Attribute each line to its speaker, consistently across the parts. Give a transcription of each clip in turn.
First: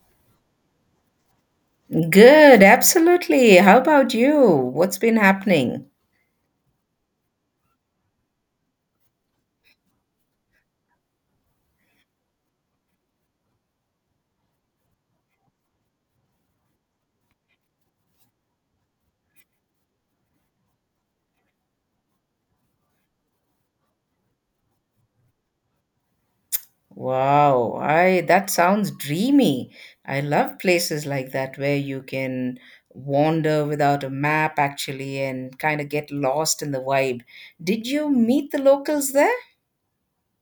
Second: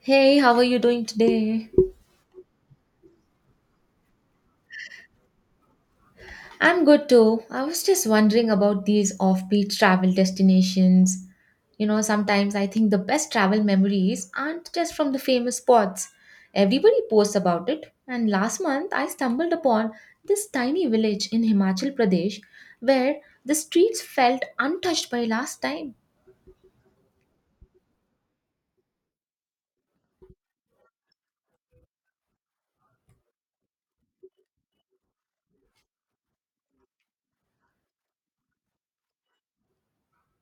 Speaker 1: Hey, how are you doing today?
Speaker 2: Good, absolutely. How about you? What's been happening?
Speaker 1: I'm good too. I was just wondering about these offbeat travel destinations. You know, sometimes I think the best travel memories aren't just from the famous spots. Everybody posts about it. And last month, I stumbled upon this tiny village in Himachal Pradesh where the streets felt untouched by last time.
Speaker 2: Wow, I that sounds dreamy. I love places like that where you can wander without a map actually and kind of get lost in the vibe. Did you meet the locals there?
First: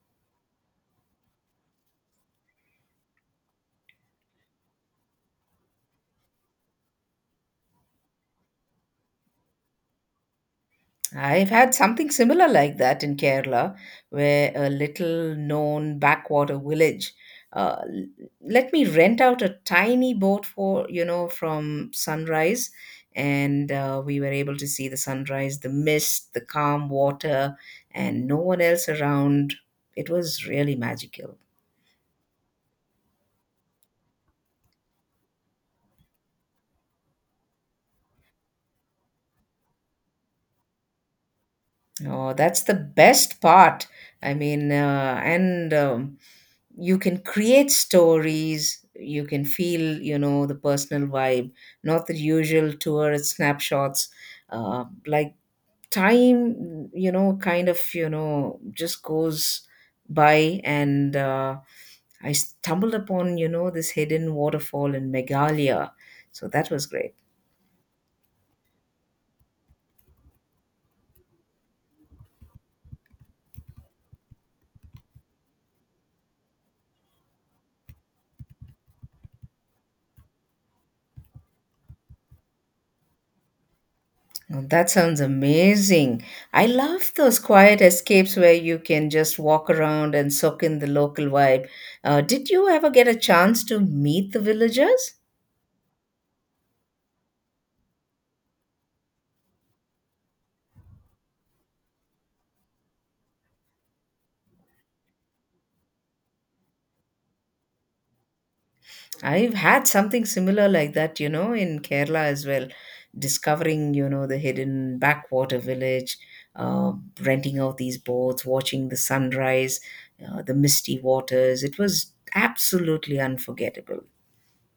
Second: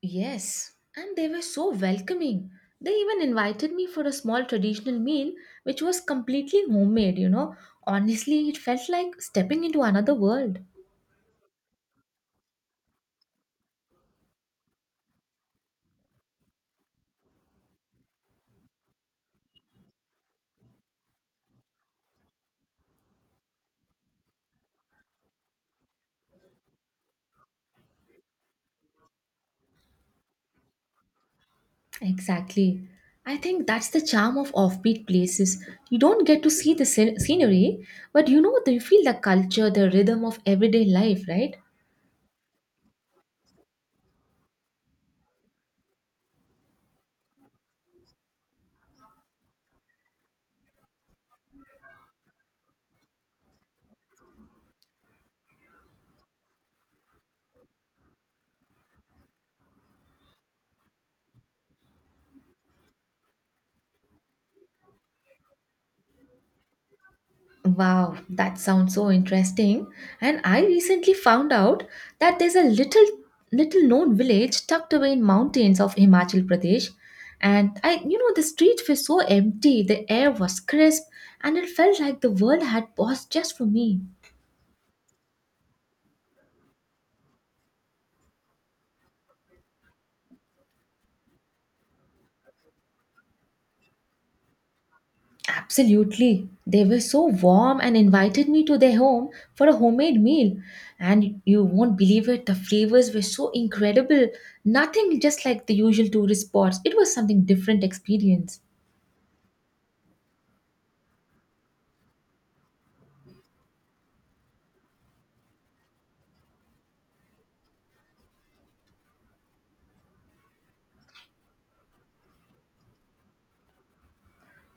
Speaker 1: Yes, and they were so welcoming. They even invited me for a small traditional meal, which was completely homemade, Honestly, it felt like stepping into another world.
Speaker 2: I've had something similar like that in Kerala, where a little known backwater village uh, l- let me rent out a tiny boat from sunrise. And we were able to see the sunrise, the mist, the calm water, and no one else around. It was really magical.
Speaker 1: Exactly. I think that's the charm of offbeat places. You don't get to see the scenery, but you know, you feel the culture, the rhythm of everyday life, right?
Speaker 2: Oh, that's the best part. I mean, and You can create stories. You can feel, you know, the personal vibe, not the usual tourist snapshots. Uh, like Time, just goes by. And I stumbled upon, you know, this hidden waterfall in Meghalaya. So that was great.
Speaker 1: Wow, that sounds so interesting. And I recently found out that there's a little known village tucked away in mountains of Himachal Pradesh. And I, you know, the streets were so empty, the air was crisp, and it felt like the world had paused just for me.
Speaker 2: Oh, that sounds amazing. I love those quiet escapes where you can just walk around and soak in the local vibe. Did you ever get a chance to meet the villagers?
Speaker 1: Absolutely. They were so warm and invited me to their home for a homemade meal. And you won't believe it, the flavors were so incredible. Nothing just like the usual tourist spots. It was something different experience.
Speaker 2: I've had something similar like that, you know, in Kerala as well. Discovering, you know, the hidden backwater village, uh, renting out these boats, watching the sunrise, the misty waters. It was absolutely unforgettable.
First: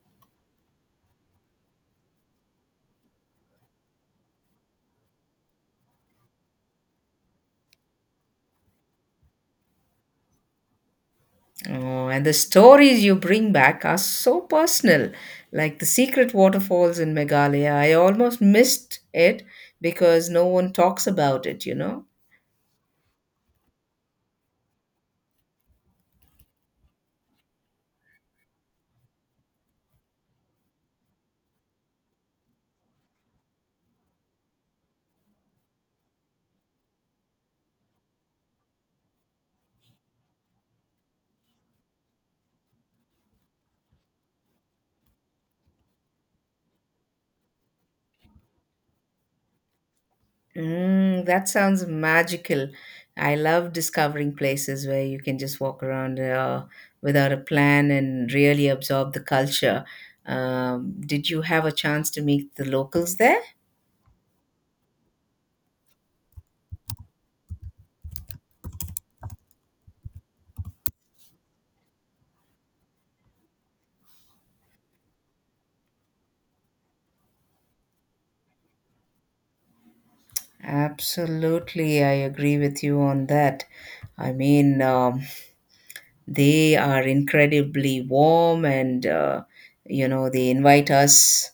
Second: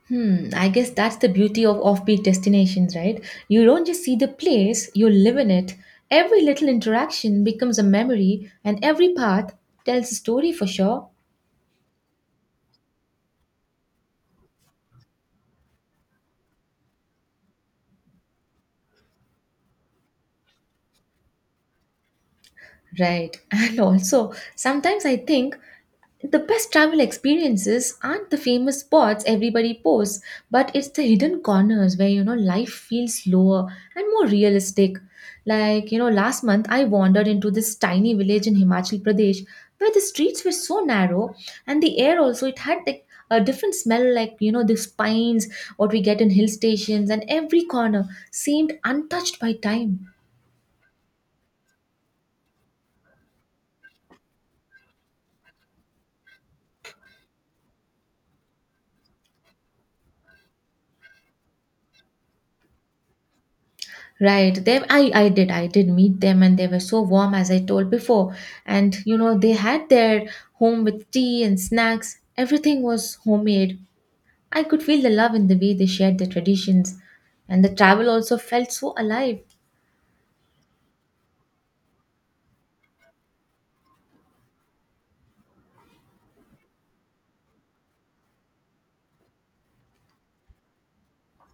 Speaker 1: Hmm, I guess that's the beauty of offbeat destinations, right? You don't just see the place, you live in it. Every little interaction becomes a memory, and every path tells a story for sure.
Speaker 2: Oh, and the stories you bring back are so personal, like the secret waterfalls in Meghalaya. I almost missed it because no one talks about it, you know?
Speaker 1: Right. And also, sometimes I think the best travel experiences aren't the famous spots everybody posts, but it's the hidden corners where you know life feels slower and more realistic. Like, you know, last month I wandered into this tiny village in Himachal Pradesh where the streets were so narrow and the air also it had like a different smell, like you know these pines what we get in hill stations, and every corner seemed untouched by time.
Speaker 2: Mm, that sounds magical. I love discovering places where you can just walk around without a plan and really absorb the culture. Did you have a chance to meet the locals there?
Speaker 1: Right. They, I did meet them and they were so warm as I told before. And you know, they had their home with tea and snacks. Everything was homemade. I could feel the love in the way they shared their traditions. And the travel also felt so alive.
Speaker 2: Absolutely, I agree with you on that. I mean, um, They are incredibly warm and, you know, they invite us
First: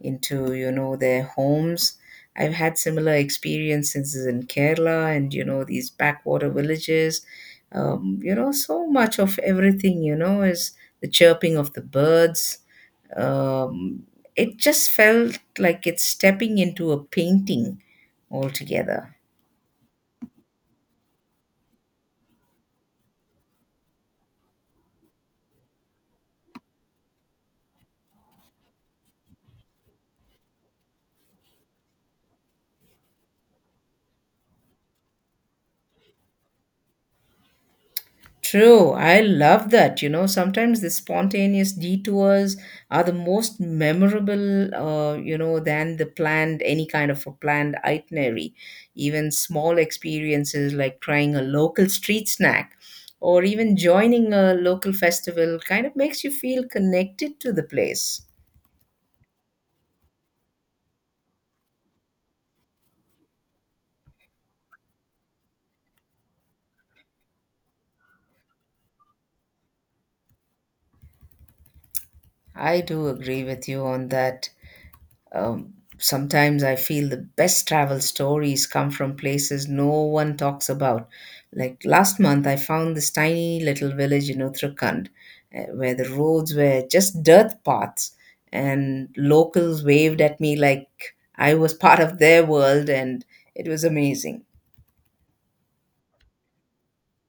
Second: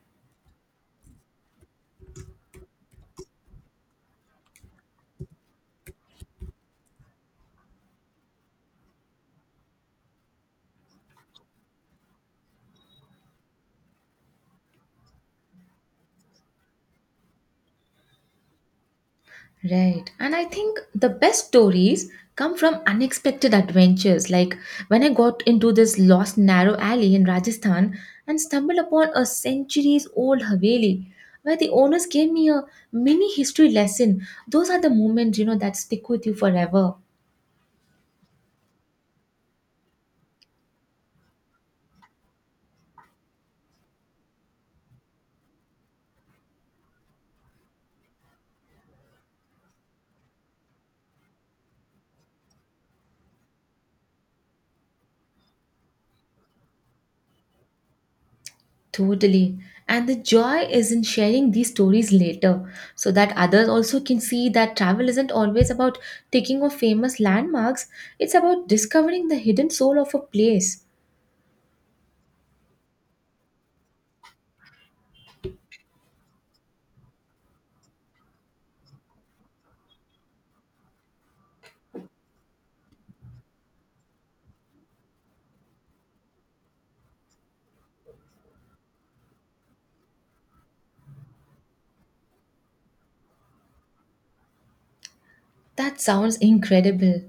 Speaker 2: into, you know, their homes. I've had similar experiences in Kerala and, you know, these backwater villages. You know, so much of everything, you know, is the chirping of the birds. Um, it just felt like it's stepping into a painting altogether.
Speaker 1: Right. And I think the best stories come from unexpected adventures. Like when I got into this lost narrow alley in Rajasthan and stumbled upon a centuries old Haveli where the owners gave me a mini history lesson. Those are the moments, you know, that stick with you forever.
Speaker 2: True, I love that. You know, sometimes the spontaneous detours are the most memorable, you know, than the planned, any kind of a planned itinerary. Even small experiences like trying a local street snack or even joining a local festival kind of makes you feel connected to the place.
Speaker 1: Totally. And the joy is in sharing these stories later so that others also can see that travel isn't always about taking off famous landmarks, it's about discovering the hidden soul of a place.
Speaker 2: I do agree with you on that. Sometimes I feel the best travel stories come from places no one talks about. Like last month, I found this tiny little village in Uttarakhand, where the roads were just dirt paths, and locals waved at me like I was part of their world, and it was amazing.
Speaker 1: That sounds incredible.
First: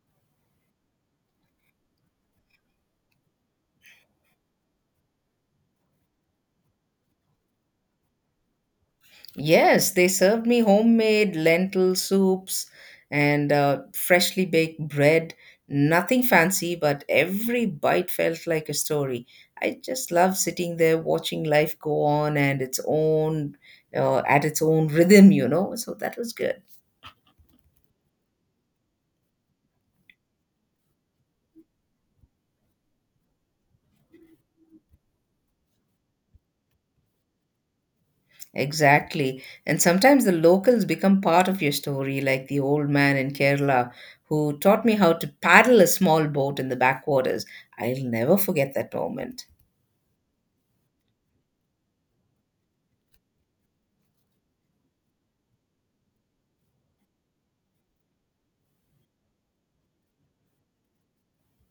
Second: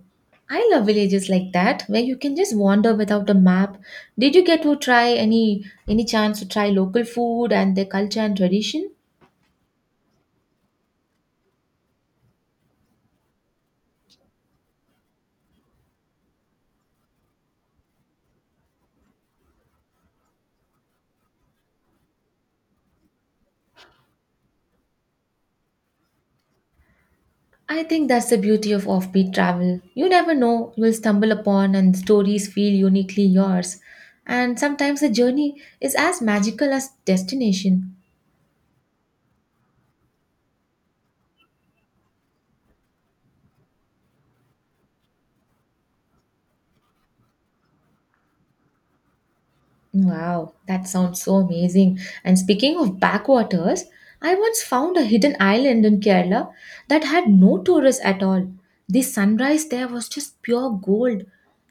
Speaker 1: I love villages like that where you can just wander without a map. Did you get to try any chance to try local food and their culture and tradition?
Speaker 2: Yes, they served me homemade lentil soups and freshly baked bread. Nothing fancy, but every bite felt like a story. I just love sitting there watching life go on and its own at its own rhythm, you know. So that was good.
Speaker 1: I think that's the beauty of offbeat travel. You never know you will stumble upon and stories feel uniquely yours. And sometimes the journey is as magical as destination.
Speaker 2: Exactly. And sometimes the locals become part of your story, like the old man in Kerala who taught me how to paddle a small boat in the backwaters. I'll never forget that moment.
Speaker 1: Wow, that sounds so amazing. And speaking of backwaters, I once found a hidden island in Kerala that had no tourists at all. The sunrise there was just pure gold.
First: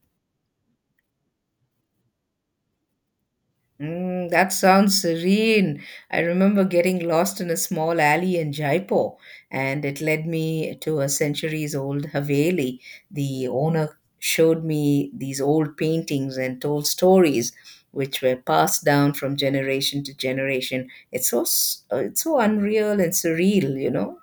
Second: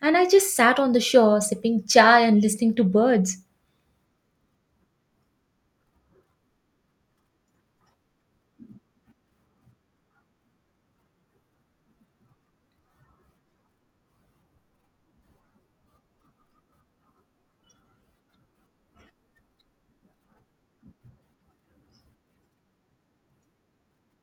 Speaker 1: And I just sat on the shore sipping chai and listening to birds.
Speaker 2: Mm, that sounds serene. I remember getting lost in a small alley in Jaipur, and it led me to a centuries old Haveli. The owner showed me these old paintings and told stories which were passed down from generation to generation. It's so it's so unreal and surreal, you know.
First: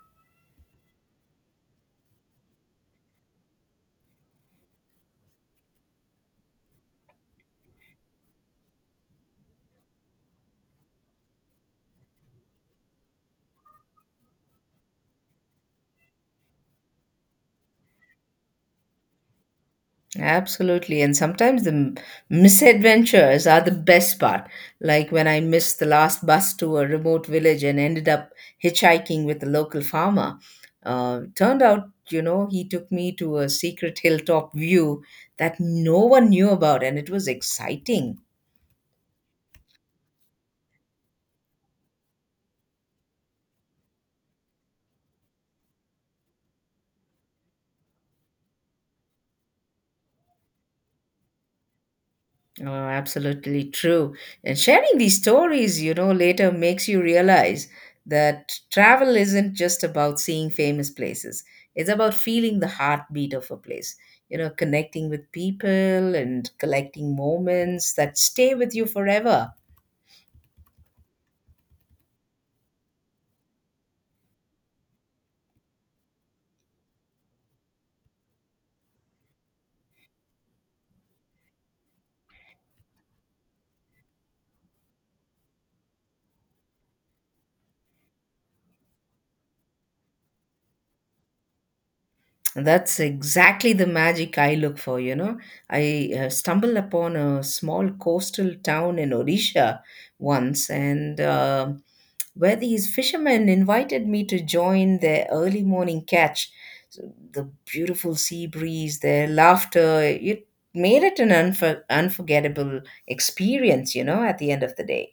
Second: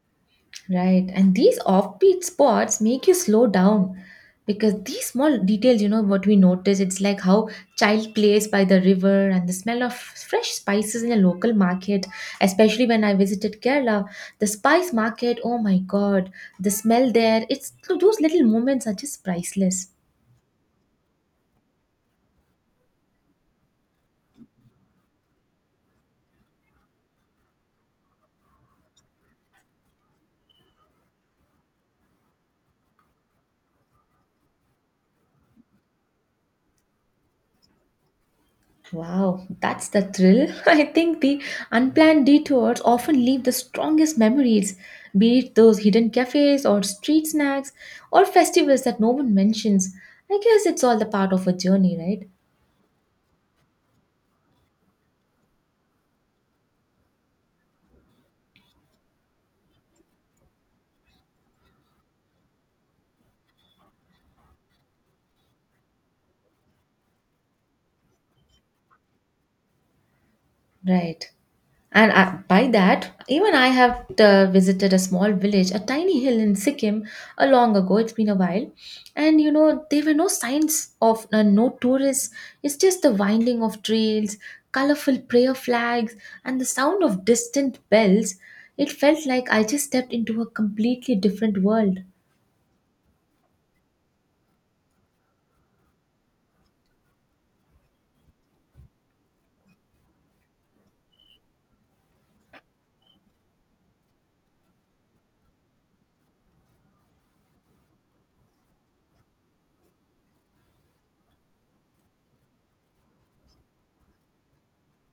Speaker 1: Right. And these offbeat spots make you slow down because these small details, you know, what we notice, it's like how child plays by the river and the smell of fresh spices in a local market, especially when I visited Kerala. The spice market, oh my God, the smell there, it's those little moments are just priceless.
Speaker 2: Absolutely. And sometimes the misadventures are the best part. Like when I missed the last bus to a remote village and ended up hitchhiking with a local farmer. Turned out, you know, he took me to a secret hilltop view that no one knew about, and it was exciting.
Speaker 1: Wow, that's the thrill. I think the unplanned detours often leave the strongest memories, be it those hidden cafes or street snacks or festivals that no one mentions. I guess it's all the part of a journey, right?
Speaker 2: Oh, absolutely true. And sharing these stories, you know, later makes you realize that travel isn't just about seeing famous places. It's about feeling the heartbeat of a place, you know, connecting with people and collecting moments that stay with you forever.
Speaker 1: Right. And I, by that, even I have visited a small village, a tiny hill in Sikkim, a long ago. It's been a while, and you know there were no signs of no tourists. It's just the winding of trails, colorful prayer flags, and the sound of distant bells. It felt like I just stepped into a completely different world.
Speaker 2: That's exactly the magic I look for, you know. I stumbled upon a small coastal town in Odisha once, and where these fishermen invited me to join their early morning catch. So the beautiful sea breeze, their laughter, it made it an unforgettable experience, you know, at the end of the day.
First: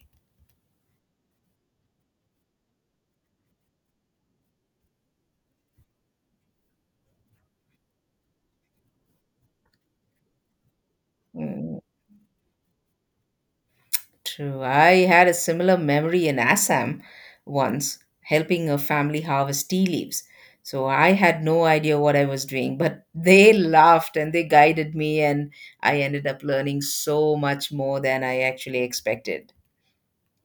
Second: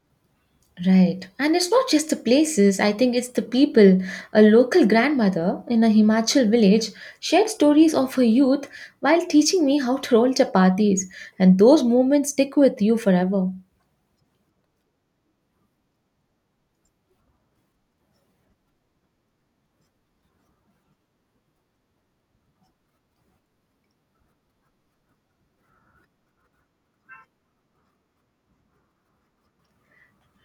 Speaker 1: Right. And it's not just the places, I think it's the people. A local grandmother in a Himachal village shared stories of her youth while teaching me how to roll chapatis, and
Speaker 2: Mm,
Speaker 1: those moments stick with you forever.
Speaker 2: true. I had a similar memory in Assam once, helping a family harvest tea leaves. So I had no idea what I was doing, but they laughed and they guided me, and I ended up learning so much more than I actually expected.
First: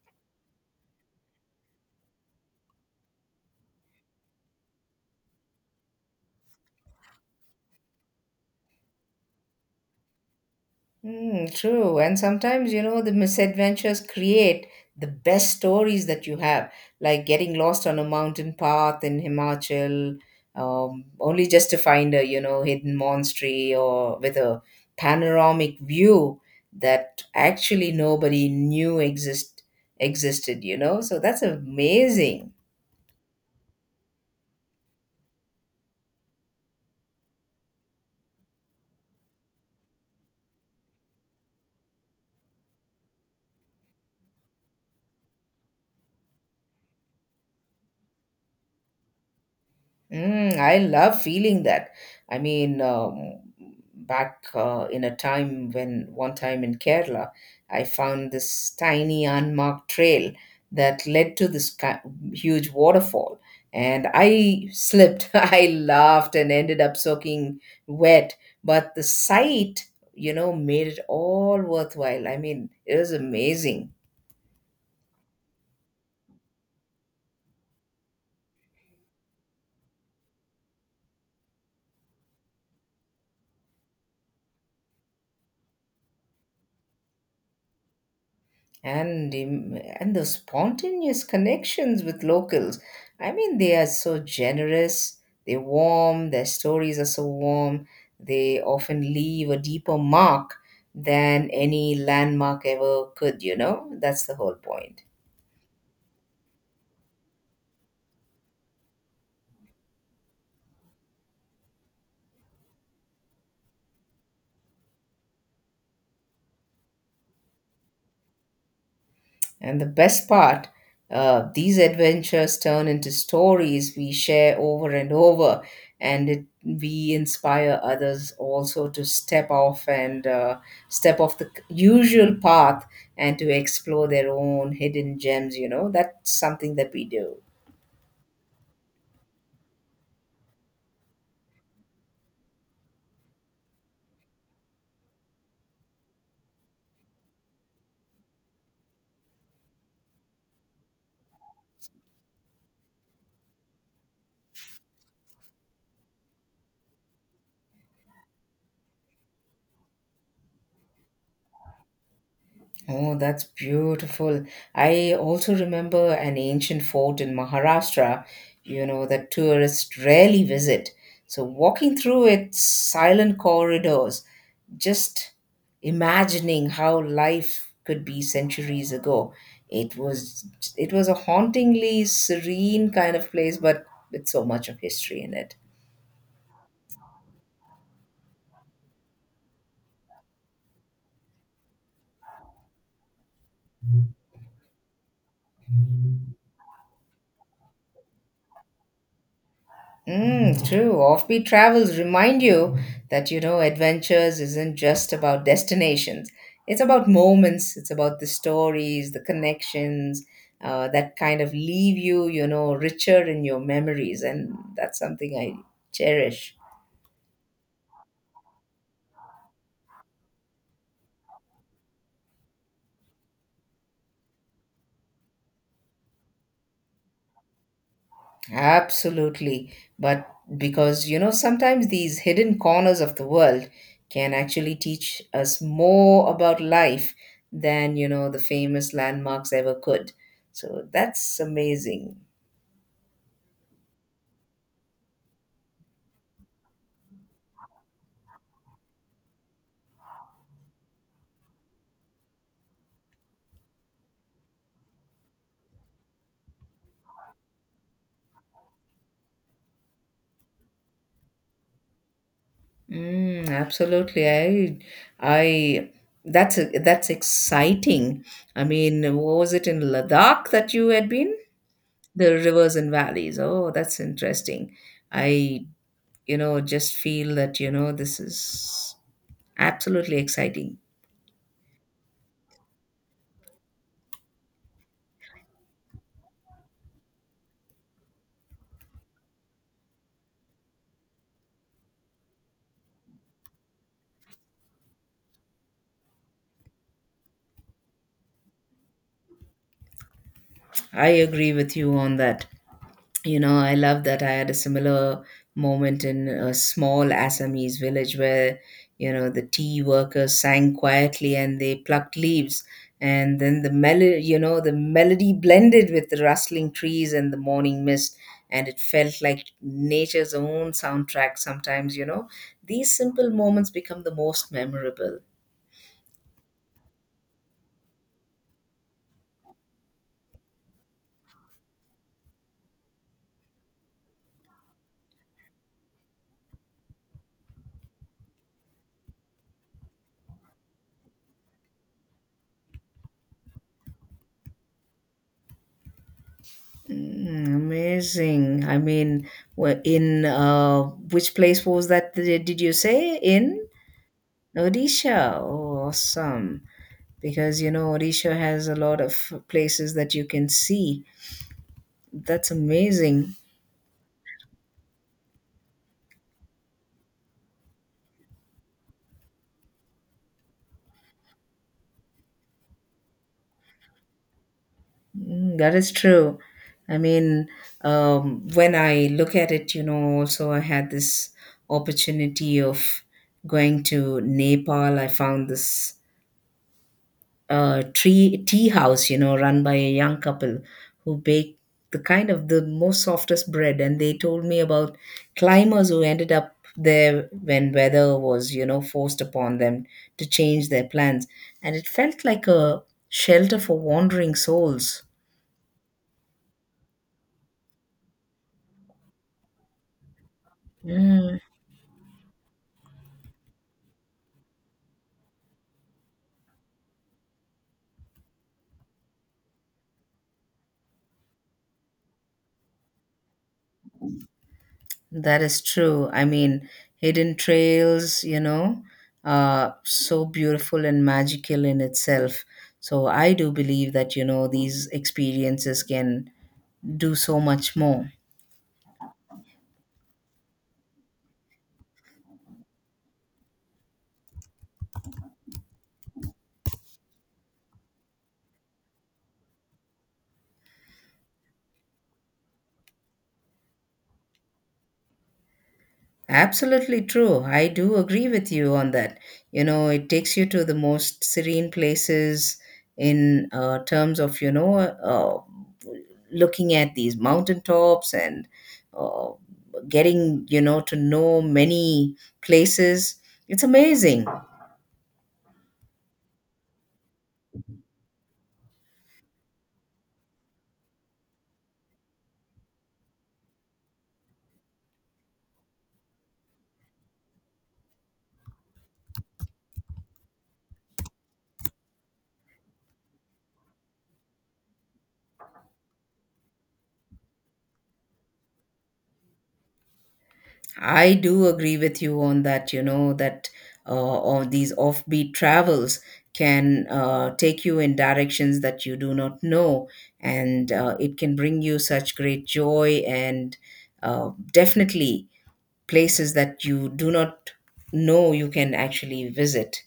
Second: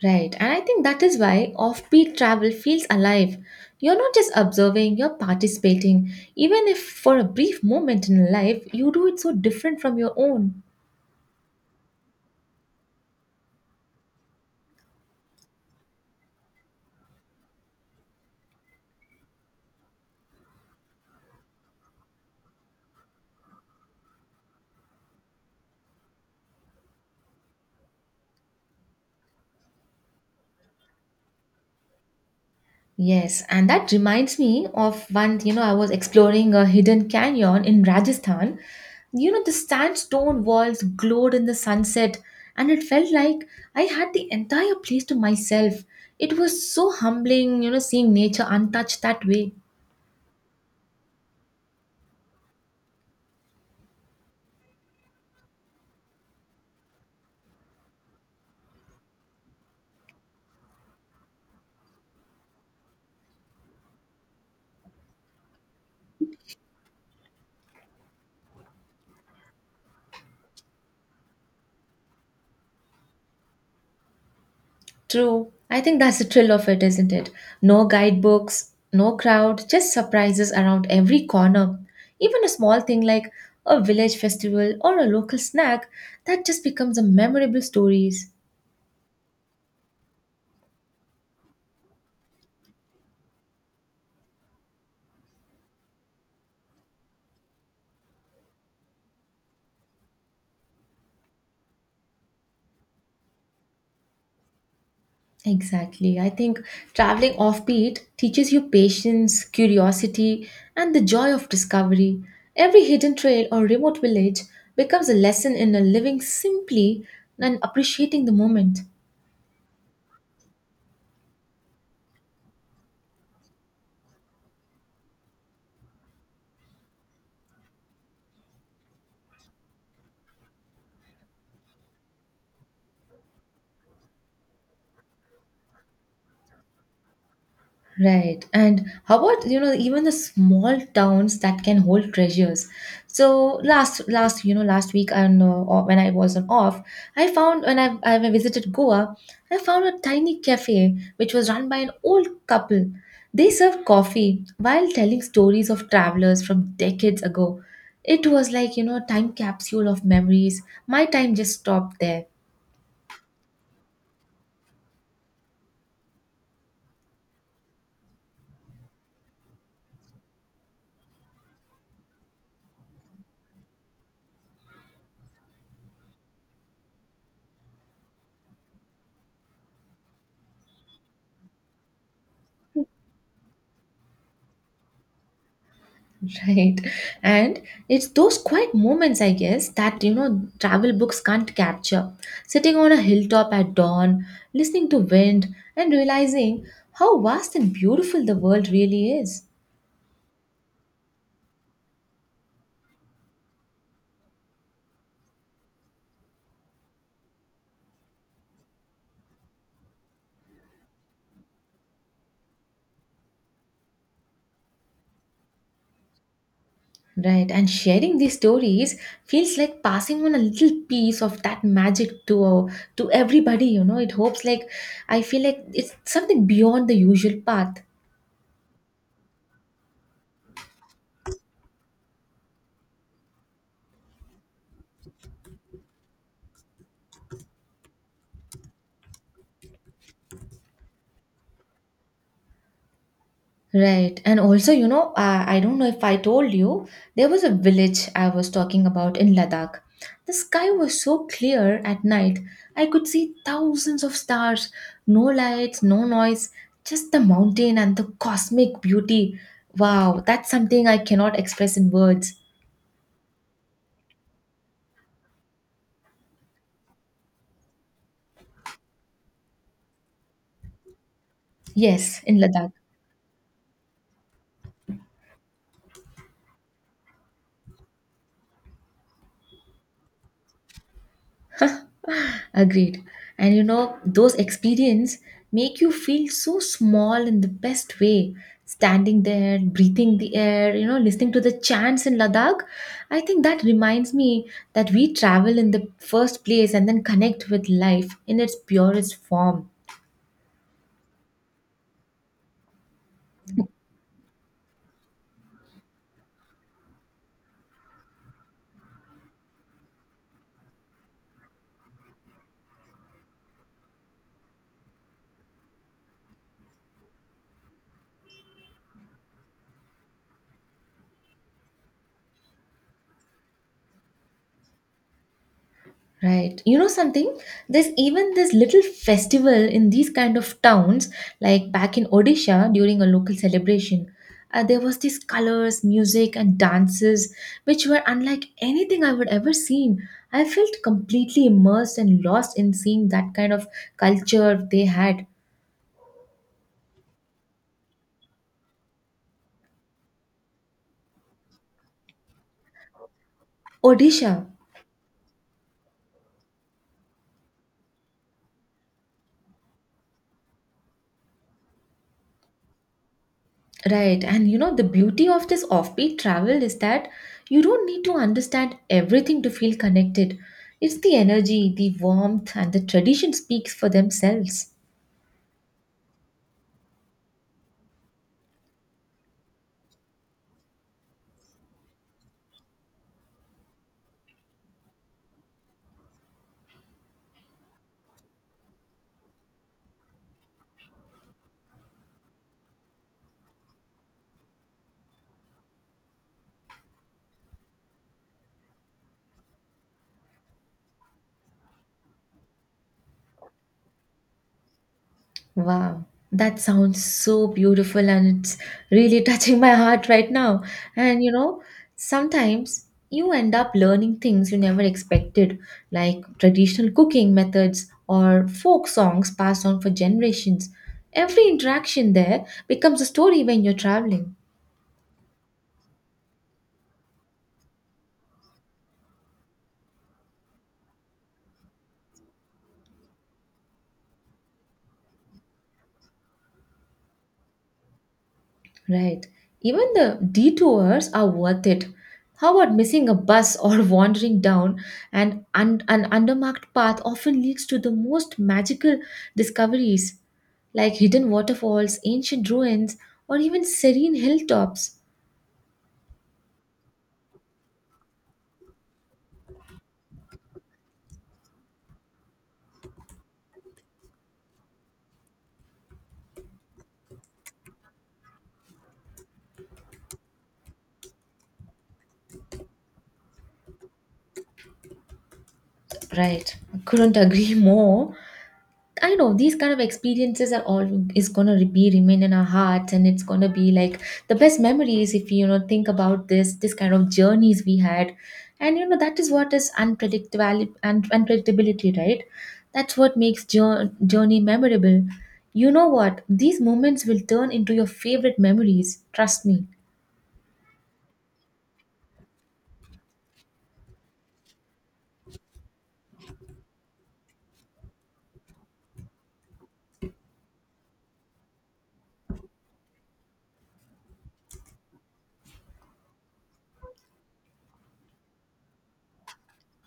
Speaker 1: Right. And I think that is why offbeat travel feels alive. You're not just observing, you're participating. Even if for a brief moment in life, you do it so different from your own.
Speaker 2: Mm, true. And sometimes, you know, the misadventures create the best stories that you have, like getting lost on a mountain path in Himachal, only just to find a, you know, hidden monastery or with a panoramic view that actually nobody knew existed, you know? So that's amazing.
Speaker 1: Yes, and that reminds me of one, you know, I was exploring a hidden canyon in Rajasthan. You know, the sandstone walls glowed in the sunset, and it felt like I had the entire place to myself. It was so humbling, you know, seeing nature untouched that way.
Speaker 2: Mm, I love feeling that. I mean, back in a time when One time in Kerala, I found this tiny unmarked trail that led to this huge waterfall, and I slipped. I laughed and ended up soaking wet, but the sight, you know, made it all worthwhile. I mean, it was amazing.
Speaker 1: True. I think that's the thrill of it, isn't it? No guidebooks, no crowd, just surprises around every corner. Even a small thing like a village festival or a local snack, that just becomes a memorable stories.
Speaker 2: And the spontaneous connections with locals. I mean, they are so generous. They're warm. Their stories are so warm. They often leave a deeper mark than any landmark ever could. You know, that's the whole point.
Speaker 1: Exactly. I think traveling offbeat teaches you patience, curiosity, and the joy of discovery. Every hidden trail or remote village becomes a lesson in a living simply and appreciating the moment.
Speaker 2: And the best part, these adventures turn into stories we share over and over, and we inspire others also to step off the usual path and to explore their own hidden gems. You know, that's something that we do.
Speaker 1: Right. And how about, you know, even the small towns that can hold treasures? So last you know last week and or when I was on off, I found when I visited Goa, I found a tiny cafe which was run by an old couple. They served coffee while telling stories of travelers from decades ago. It was like, you know, a time capsule of memories. My time just stopped there.
Speaker 2: Oh, that's beautiful. I also remember an ancient fort in Maharashtra, you know, that tourists rarely visit. So, walking through its silent corridors, just imagining how life could be centuries ago, it was it was a hauntingly serene kind of place, but with so much of history in it.
Speaker 1: Right. And it's those quiet moments, I guess, that, you know, travel books can't capture. Sitting on a hilltop at dawn, listening to wind, and realizing how vast and beautiful the world really is.
Speaker 2: Mm, true. Offbeat travels remind you that, you know, adventures isn't just about destinations. It's about moments, it's about the stories, the connections that kind of leave you, you know, richer in your memories. And that's something I cherish.
Speaker 1: Right. And sharing these stories feels like passing on a little piece of that magic to everybody, you know. It hopes like I feel like it's something beyond the usual path.
Speaker 2: Absolutely. But because, you know, sometimes these hidden corners of the world can actually teach us more about life than, you know, the famous landmarks ever could. So that's amazing.
Speaker 1: Right. And also, you know, I don't know if I told you, there was a village I was talking about in Ladakh. The sky was so clear at night, I could see thousands of stars, no lights, no noise, just the mountain and the cosmic beauty. Wow, that's something I cannot express in words.
Speaker 2: Mm, absolutely. I, that's that's exciting. I mean, what was it in Ladakh that you had been?
Speaker 1: Yes,
Speaker 2: The
Speaker 1: in Ladakh.
Speaker 2: rivers and valleys. Oh, that's interesting. I, you know, just feel that, you know, this is absolutely exciting.
Speaker 1: Agreed. And you know, those experience make you feel so small in the best way. Standing there, breathing the air, you know, listening to the chants in Ladakh. I think that reminds me that we travel in the first place and then connect with life in its purest form.
Speaker 2: I agree with you on that. You know, I love that. I had a similar moment in a small Assamese village where, you know, the tea workers sang quietly and they plucked leaves. And then the melody, you know, the melody blended with the rustling trees and the morning mist. And it felt like nature's own soundtrack sometimes, you know. These simple moments become the most memorable.
Speaker 1: Right. You know something? There's even this little festival in these kind of towns, like back in Odisha during a local celebration. There was these colors, music, and dances, which were unlike anything I would ever seen. I felt completely immersed and lost in seeing that kind of culture they had.
Speaker 2: Mm, amazing. I mean, wh- in which place was that? Did you say in
Speaker 1: Odisha.
Speaker 2: Odisha? Oh, awesome. Because you know, Odisha has a lot of places that you can see. That's amazing.
Speaker 1: Right. And you know, the beauty of this offbeat travel is that you don't need to understand everything to feel connected. It's the energy, the warmth, and the tradition speaks for themselves.
Speaker 2: Mm, that is true. I mean, when I look at it, you know, also I had this opportunity of going to Nepal. I found this tree tea house, you know, run by a young couple who bake the kind of the most softest bread. And they told me about climbers who ended up there when weather was, you know, forced upon them to change their plans. And it felt like a shelter for wandering souls.
Speaker 1: Wow, that sounds so beautiful and it's really touching my heart right now. And you
Speaker 2: Mm,
Speaker 1: know, sometimes you end up learning things you never expected, like traditional cooking methods or folk songs passed on for generations. Every interaction there becomes a story when you're traveling.
Speaker 2: that is true. I mean, hidden trails, you know, so beautiful and magical in itself. So I do believe that, you know, these experiences can do so much more.
Speaker 1: Right. Even the detours are worth it. How about missing a bus or wandering down an undermarked path often leads to the most magical discoveries, like hidden waterfalls, ancient ruins, or even serene hilltops?
Speaker 2: Absolutely true. I do agree with you on that. You know, it takes you to the most serene places in terms of, you know, looking at these mountaintops and uh, getting, you know, to know many places. It's amazing.
Speaker 1: Right. I couldn't agree more. I know these kind of experiences are all is gonna be remain in our hearts, and it's gonna be like the best memories if you know think about this kind of journeys we had, and you know that is what is unpredictable and unpredictability, right? That's what makes journey memorable. You know what? These moments will turn into your favorite memories. Trust me.
Speaker 2: I do agree with you on that, you know, that all these offbeat travels can take you in directions that you do not know, and it can bring you such great joy and definitely places that you do not know you can actually visit.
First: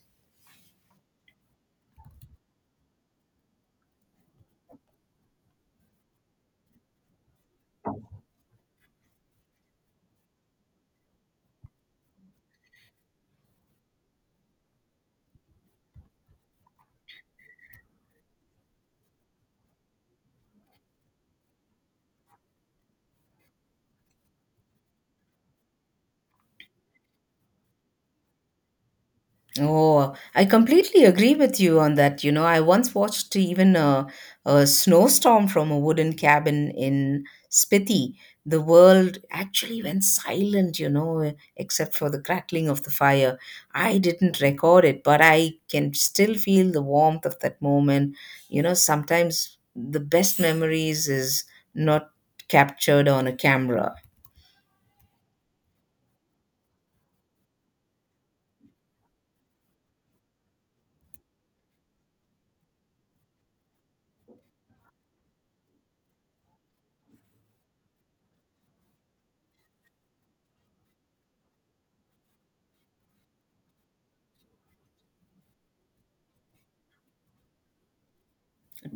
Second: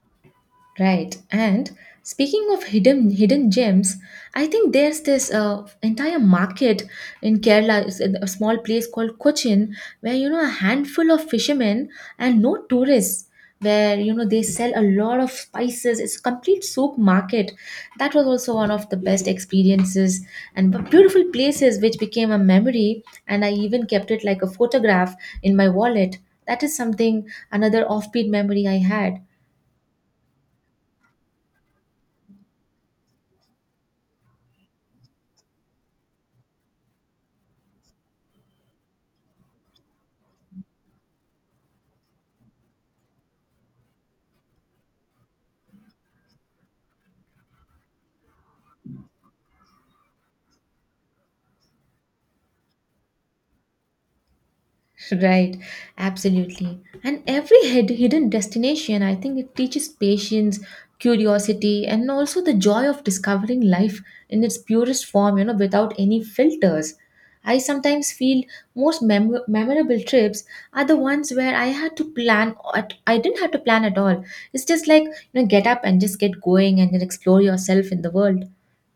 Speaker 1: Right. And speaking of hidden gems, I think there's this entire market in Kerala, it's in a small place called Cochin, where you know a handful of fishermen and no tourists, where you know they sell a lot of spices. It's a complete soap market. That was also one of the best experiences and beautiful places, which became a memory. And I even kept it like a photograph in my wallet. That is something another offbeat memory I had.
Speaker 2: Oh, I completely agree with you on that. You know, I once watched even a snowstorm from a wooden cabin in Spiti. The world actually went silent, you know, except for the crackling of the fire. I didn't record it, but I can still feel the warmth of that moment. You know, sometimes the best memories is not captured on a camera.
Speaker 1: Right, absolutely. And every hidden destination, I think it teaches patience, curiosity, and also the joy of discovering life in its purest form, you know, without any filters. I sometimes feel most memorable trips are the ones where I didn't have to plan at all. It's just like, you know, get up and just get going and then explore yourself in the world.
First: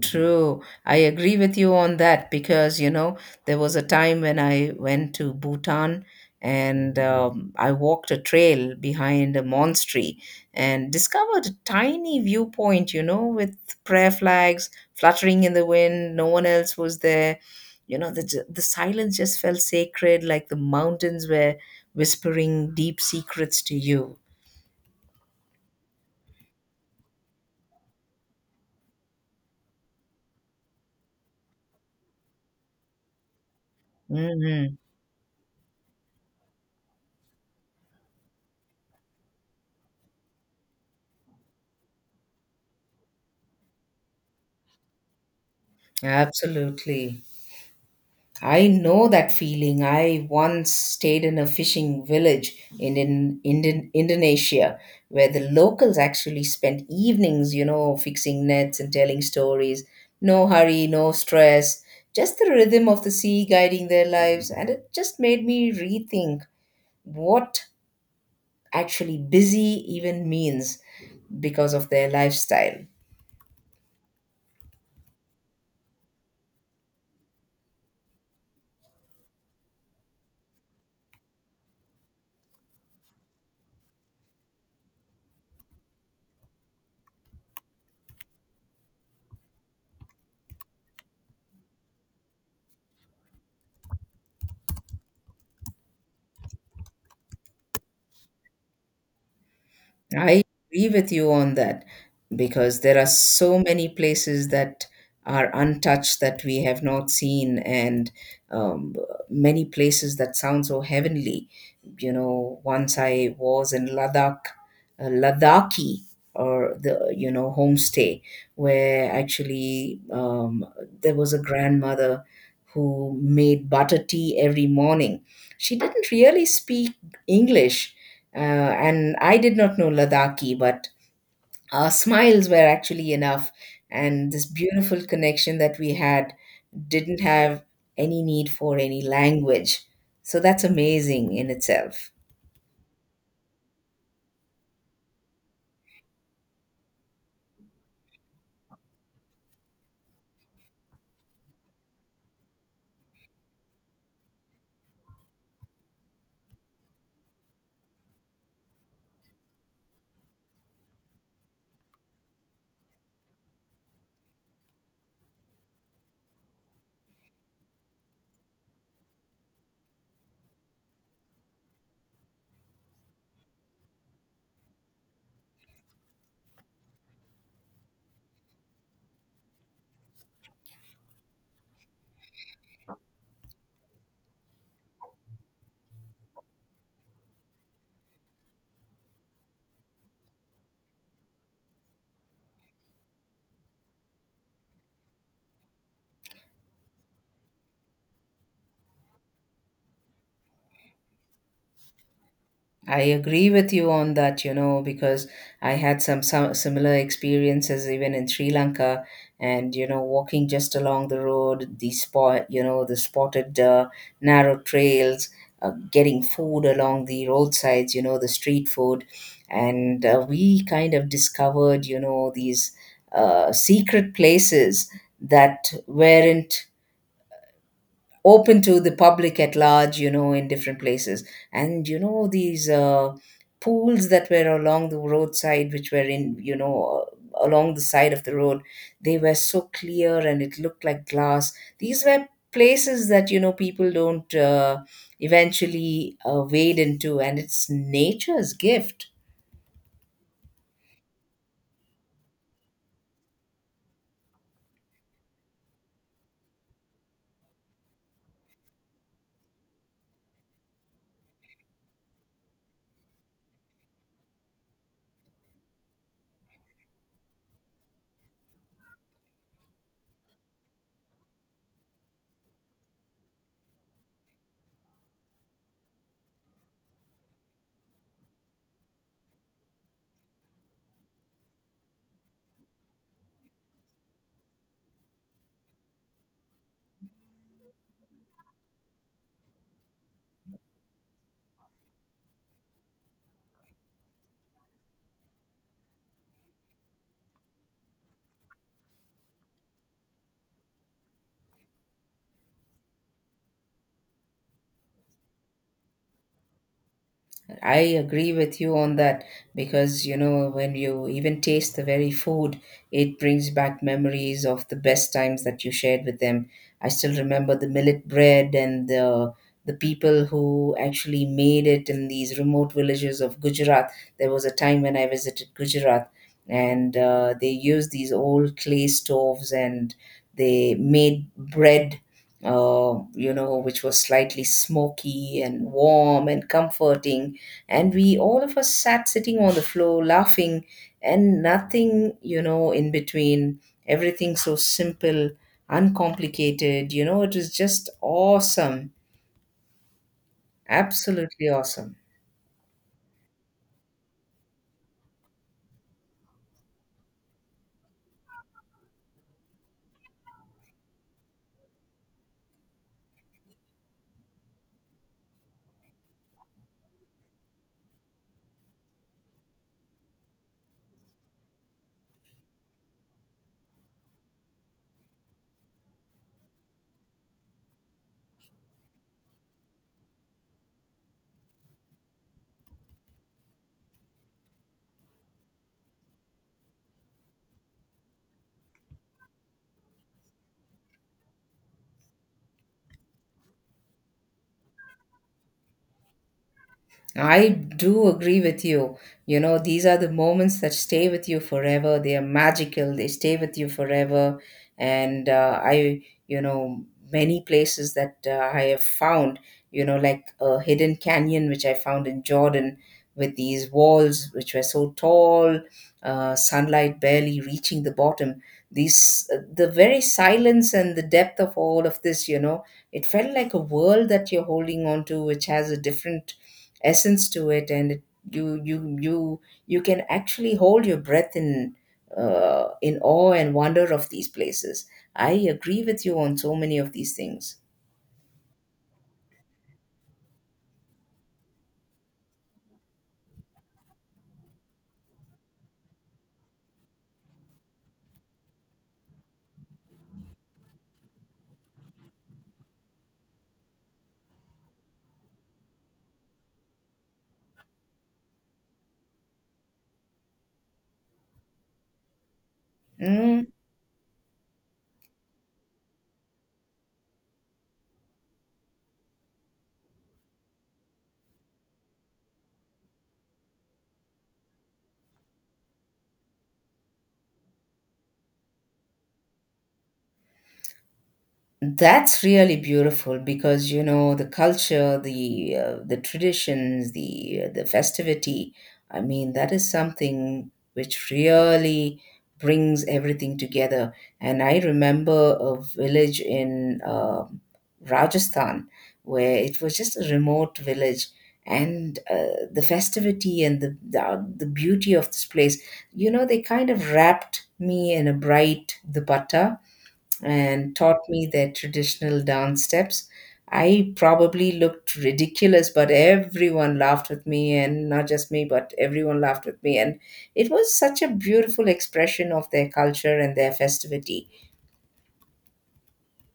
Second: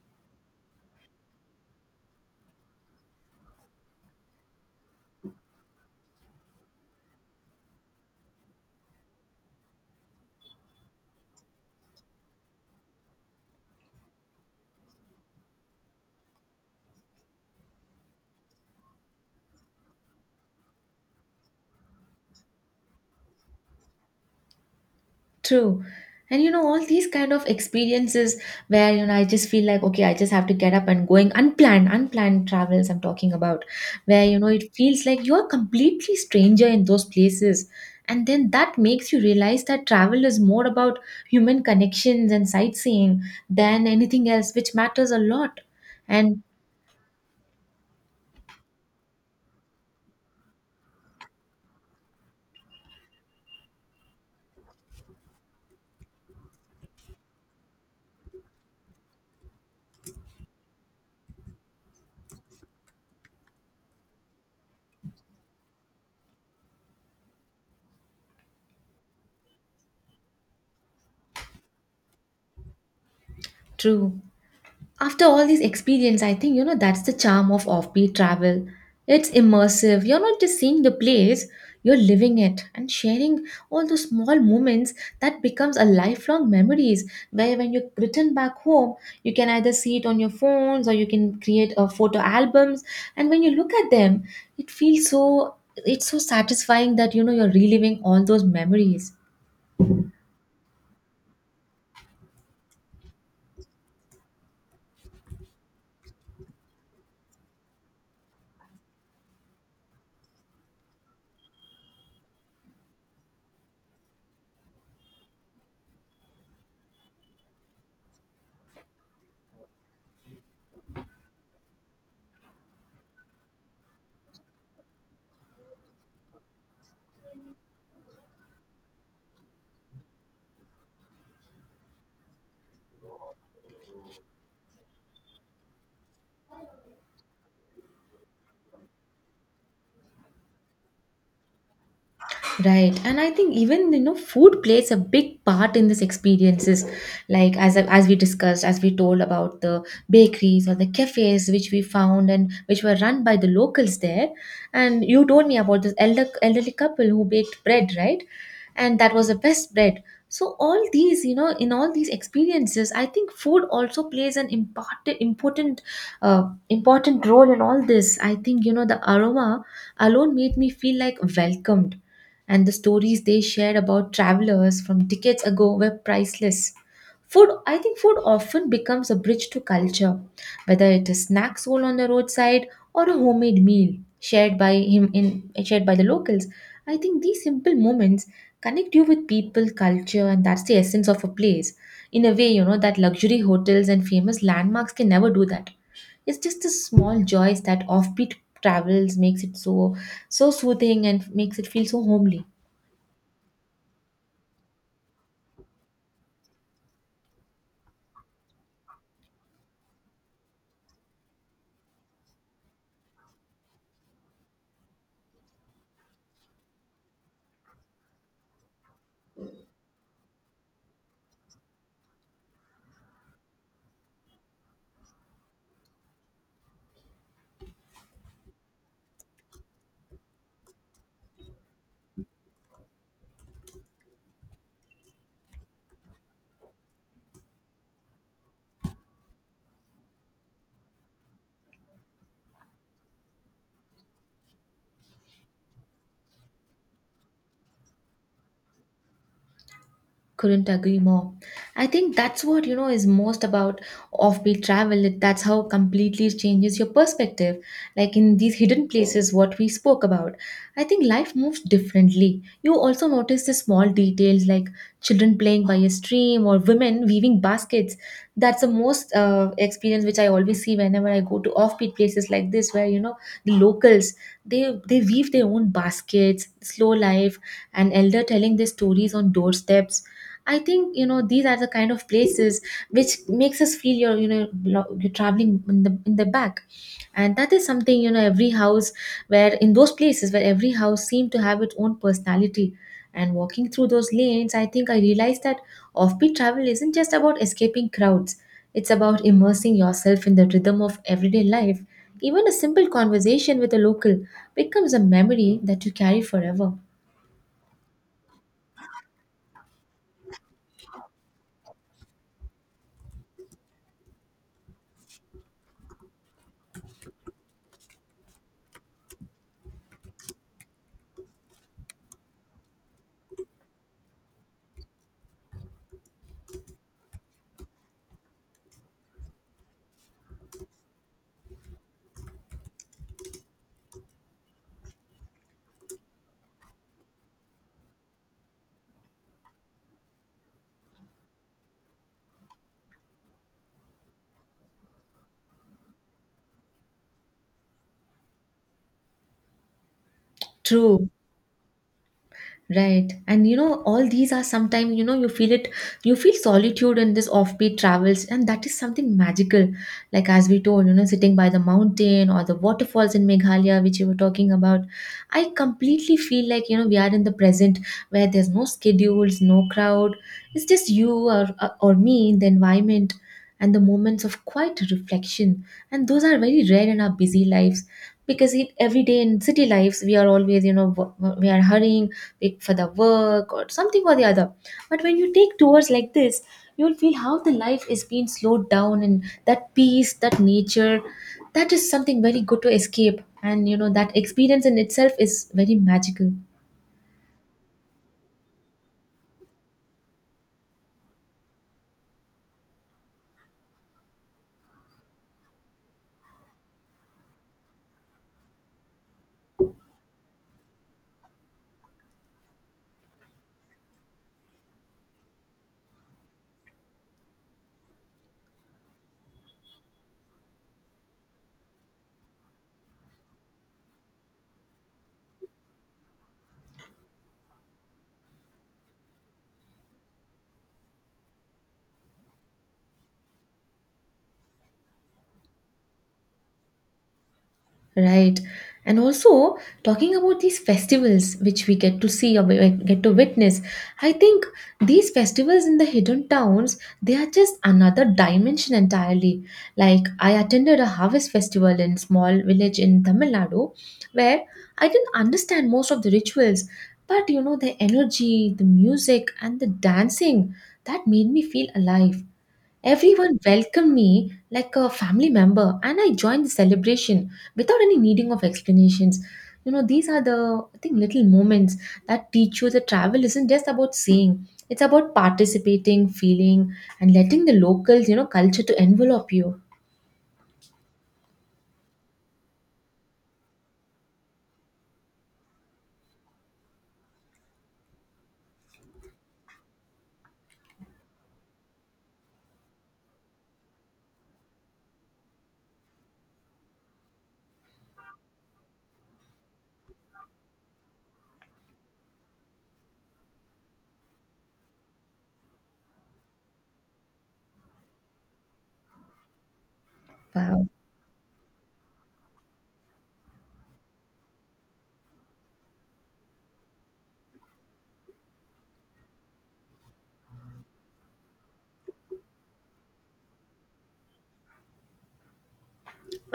Speaker 2: True. I agree with you on that because, you know, there was a time when I went to Bhutan and I walked a trail behind a monastery and discovered a tiny viewpoint, you know, with prayer flags fluttering in the wind. No one else was there. You know, the silence just felt sacred, like the mountains were whispering deep secrets to you.
Speaker 1: True. And you know, all these kind of experiences where, you know, I just feel like, okay, I just have to get up and going unplanned travels I'm talking about, where, you know, it
Speaker 2: Hmm.
Speaker 1: feels like you're completely stranger in those places. And then that makes you realize that travel is more about human connections and sightseeing than anything else, which matters a lot. And
Speaker 2: Absolutely. I know that feeling. I once stayed in a fishing village in Indonesia where the locals actually spent evenings, you know, fixing nets and telling stories. No hurry, no stress, just the rhythm of the sea guiding their lives. And it just made me rethink what actually busy even means because of their lifestyle.
Speaker 1: true. After all these experience, I think you know that's the charm of offbeat travel. It's immersive. You're not just seeing the place, you're living it and sharing all those small moments that becomes a lifelong memories where when you return back home, you can either see it on your phones or you can create a photo albums and when you look at them, it's so satisfying that you know you're reliving all those memories.
Speaker 2: I agree with you on that because there are so many places that are untouched that we have not seen, and um, many places that sound so heavenly. You know, once I was in Ladakh, Ladakhi, or the you know homestay, where actually there was a grandmother who made butter tea every morning. She didn't really speak English, and I did not know Ladakhi, but our smiles were actually enough. And this beautiful connection that we had didn't have any need for any language. So that's amazing in itself.
Speaker 1: Right, and I think even you know food plays a big part in this experiences. Like as we discussed, as we told about the bakeries or the cafes which we found and which were run by the locals there. And you told me about this elderly couple who baked bread, right? And that was the best bread. So all these, you know, in all these experiences, I think food also plays an important role in all this. I think you know the aroma alone made me feel like welcomed and the stories they shared about travelers from decades ago were priceless. Food, I think food often becomes a bridge to culture, whether it is snack sold on the roadside or a homemade meal shared by the locals. I think these simple moments connect you with people, culture, and that's the essence of a place. In a way, you know, that luxury hotels and famous landmarks can never do that. It's just the small joys that offbeat travels makes it so soothing and makes it feel so homely.
Speaker 2: I agree with you on that, you know, because I had some similar experiences even in Sri Lanka, and you know, walking just along the road, the spot, you know, the spotted narrow trails, getting food along the roadsides, you know, the street food, and we kind of discovered, you know, these secret places that weren't open to the public at large, you know, in different places. And, you know, these pools that were along the roadside, which were in, you know, along the side of the road, they were so clear and it looked like glass. These were places that, you know, people don't eventually wade into, and it's nature's gift.
Speaker 1: Couldn't agree more. I think that's what you know is most about offbeat travel. That's how completely changes your perspective, like in these hidden places what we spoke about. I think life moves differently. You also notice the small details, like children playing by a stream or women weaving baskets. That's the most experience which I always see whenever I go to offbeat places like this, where you know the locals, they they weave their own baskets, slow life, and elder telling their stories on doorsteps. I think you know these are the kind of places which makes us feel you're you know you're traveling in the back, and that is something you know every house, where in those places where every house seemed to have its own personality. And walking through those lanes, I think I realized that offbeat travel isn't just about escaping crowds. It's about immersing yourself in the rhythm of everyday life. Even a simple conversation with a local becomes a memory that you carry forever.
Speaker 2: I agree with you on that because you know when you even taste the very food, it brings back memories of the best times that you shared with them. I still remember the millet bread and the people who actually made it in these remote villages of Gujarat. There was a time when I visited Gujarat, and they used these old clay stoves and they made bread. You know, which was slightly smoky and warm and comforting, and we all of us sat sitting on the floor laughing and nothing, you know, in between. Everything so simple, uncomplicated, you know, it was just awesome.
Speaker 1: True.
Speaker 2: Absolutely awesome.
Speaker 1: Right. And you know, all these are sometimes, you know, you feel it, you feel solitude in this offbeat travels, and that is something magical. Like, as we told, you know, sitting by the mountain or the waterfalls in Meghalaya, which you were talking about. I completely feel like, you know, we are in the present where there's no schedules, no crowd. It's just you, or me in the environment and the moments of quiet reflection. And those are very rare in our busy lives, because it, every day in city lives, we are always, you know, we are hurrying like for the work or something or the other. But when you take tours like this, you'll feel how the life is being slowed down, and that peace, that nature, that is something very good to escape. And you know, that experience in itself is very magical.
Speaker 2: I do agree with you. You know, these are the moments that stay with you forever. They are magical. They stay with you forever. And you know, many places that I have found, you know, like a hidden canyon, which I found in Jordan with these walls, which were so tall, sunlight barely reaching the bottom. These, the very silence and the depth of all of this, you know, it felt like a world that you're holding on to, which has a different essence to it and it, you you can actually hold your breath in awe and wonder of these places. I agree with you on so many of these things.
Speaker 1: Right. And also talking about these festivals which we get to see or we get to witness, I think these festivals in the hidden towns, they are just another dimension entirely. Like I attended a harvest festival in small village in Tamil Nadu where I didn't understand most of the rituals, but you know the energy, the music and the dancing that made me feel alive. Everyone
Speaker 2: Mm.
Speaker 1: welcomed me like a family member, and I joined the celebration without any needing of explanations. You know, these are the I think little moments that teach you that travel isn't just about seeing; it's about participating, feeling, and letting the locals, you know, culture to envelop you.
Speaker 2: That's really beautiful because you know the culture, the traditions, the festivity. I mean, that is something which really brings everything together. And I remember a village in Rajasthan where it was just a remote village, and the festivity and the beauty of this place. You know, they kind of wrapped me in a bright dupatta
Speaker 1: Wow.
Speaker 2: and taught me their traditional dance steps. I probably looked ridiculous, but everyone laughed with me, and not just me, but everyone laughed with me. And it was such a beautiful expression of their culture and their festivity.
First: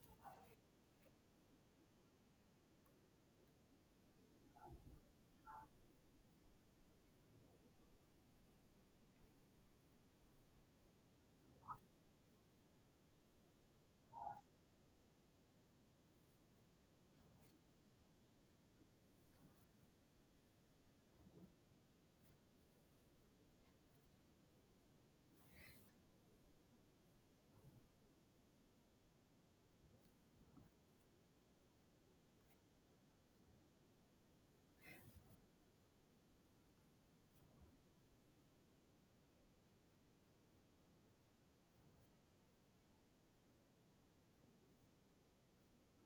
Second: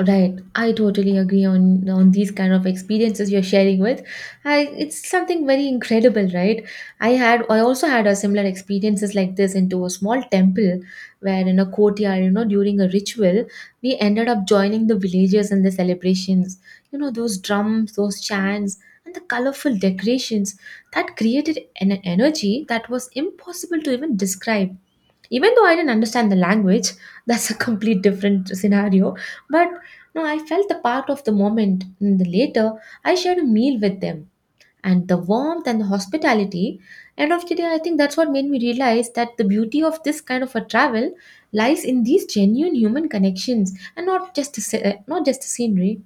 Speaker 1: Right, I totally agree on these kind of experiences you're sharing with. I, it's something very incredible, right? I also had a similar experiences like this into a small temple where in a courtyard, you know, during a ritual, we ended up joining the villagers in the celebrations. You know, those drums, those chants, and the colorful decorations that created an energy that was impossible to even describe, even though I didn't understand the language, that's a complete different scenario. But no, I felt the part of the moment. And the later, I shared a meal with them, and the warmth and the hospitality. End of the day, I think that's what made me realize that the beauty of this kind of a travel lies in these genuine human connections, and not just the, not just the scenery.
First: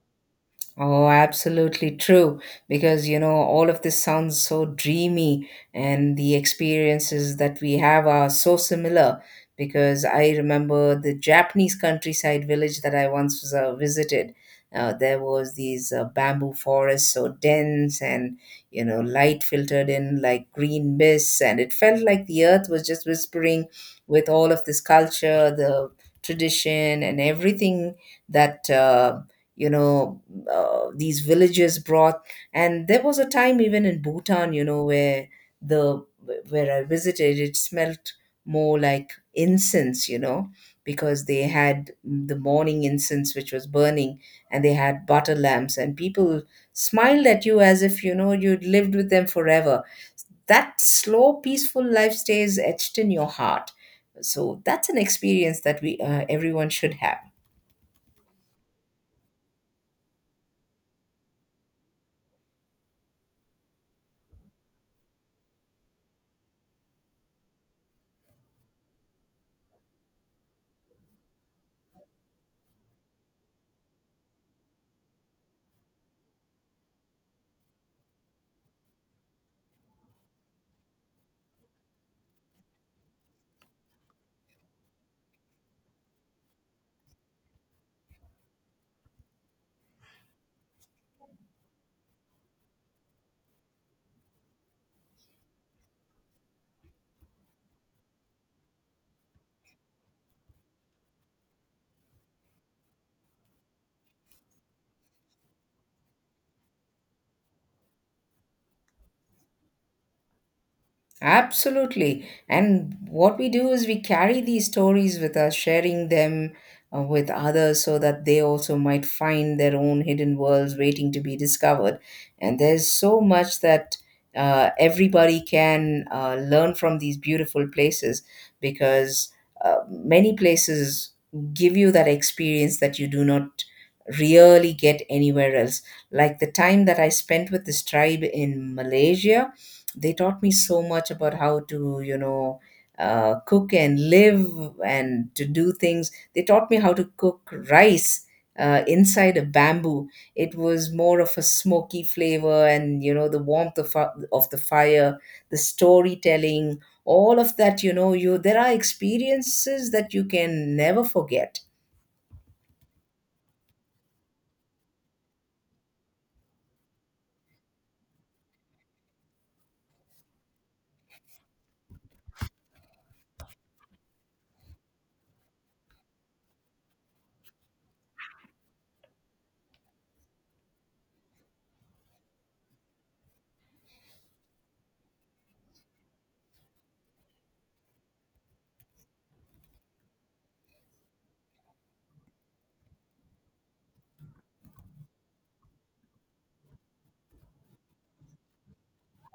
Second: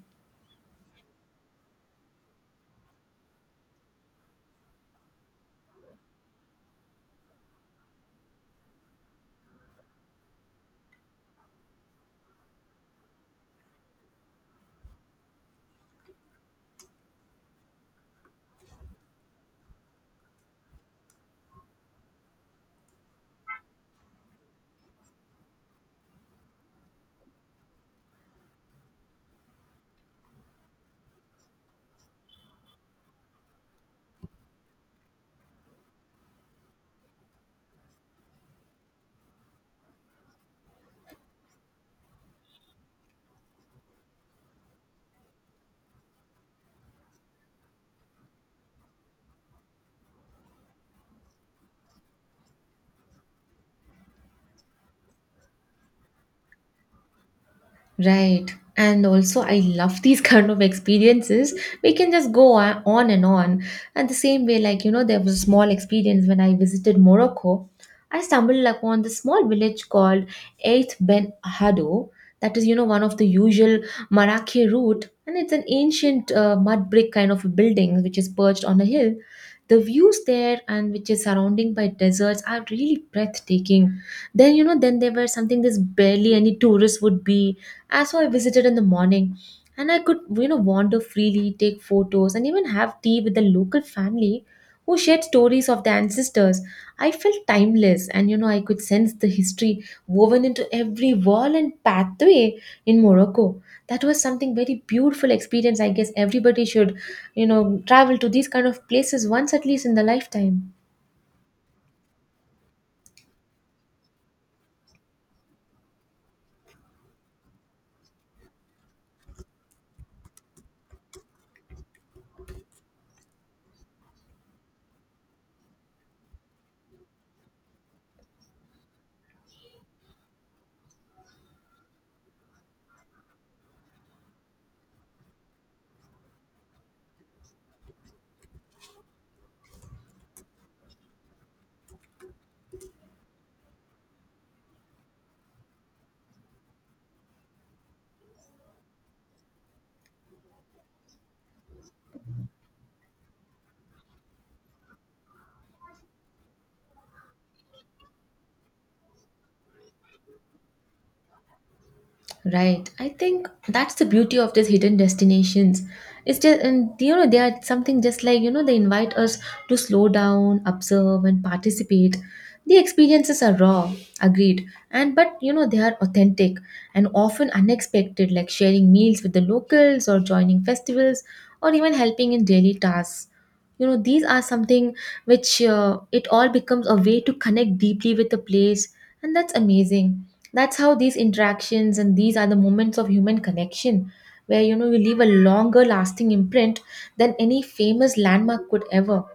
Speaker 2: Oh, absolutely true. Because, you know, all of this sounds so dreamy, and the experiences that we have are so similar. Because I remember the Japanese countryside village that I once was, visited. There was these bamboo forests so dense, and you know light filtered in like green mists, and it felt like the earth was just whispering with all of this culture, the tradition and everything that you know these villagers brought. And there was a time even in Bhutan, you know, where the where I visited, it smelt more like incense, you know, because they had the morning incense which was burning, and they had butter lamps, and people smiled at you as if you know you'd lived with them forever. That slow peaceful life stays etched in your heart. So that's an experience that we, everyone should have.
Speaker 1: Right. And also, I love these kind of experiences. We can just go on and on. And the same way, like, you know, there was a small experience when I visited Morocco. I stumbled upon this small village called Eighth Ben Hado. That is, you know, one of the usual Marrakech route. And it's an ancient mud brick kind of a building which is perched on a hill. The views there and which is surrounding by deserts are really breathtaking. Then, you know, then there were something this barely any tourist would be so I visited in the morning, and I could, you know, wander freely, take photos, and even have tea with the local family who shared stories of their ancestors. I felt timeless and, you know, I could sense the history woven into every wall and pathway in Morocco. That was something very beautiful experience. I guess everybody should, you know, travel to these kind of places once at least in the lifetime.
Speaker 2: Absolutely. And what we do is we carry these stories with us, sharing them, with others so that they also might find their own hidden worlds waiting to be discovered. And there's so much that everybody can learn from these beautiful places because many places give you that experience that you do not really get anywhere else. Like the time that I spent with this tribe in Malaysia, they taught me so much about how to, you know, cook and live and to do things. They taught me how to cook rice inside a bamboo. It was more of a smoky flavor, and you know the warmth of the fire, the storytelling, all of that, you know, you there are experiences that you can never forget.
Speaker 1: Right. I think that's the beauty of these hidden destinations. It's just, and you know, they are something just like, you know, they invite us to slow down, observe, and participate. The experiences are raw, agreed, and but you know, they are authentic and often unexpected, like sharing meals with the locals or joining festivals or even helping in daily tasks. You know, these are something which it all becomes a way to connect deeply with the place, and that's amazing. That's how these interactions and these are the moments of human connection where you know you leave a longer lasting imprint than any famous landmark could ever.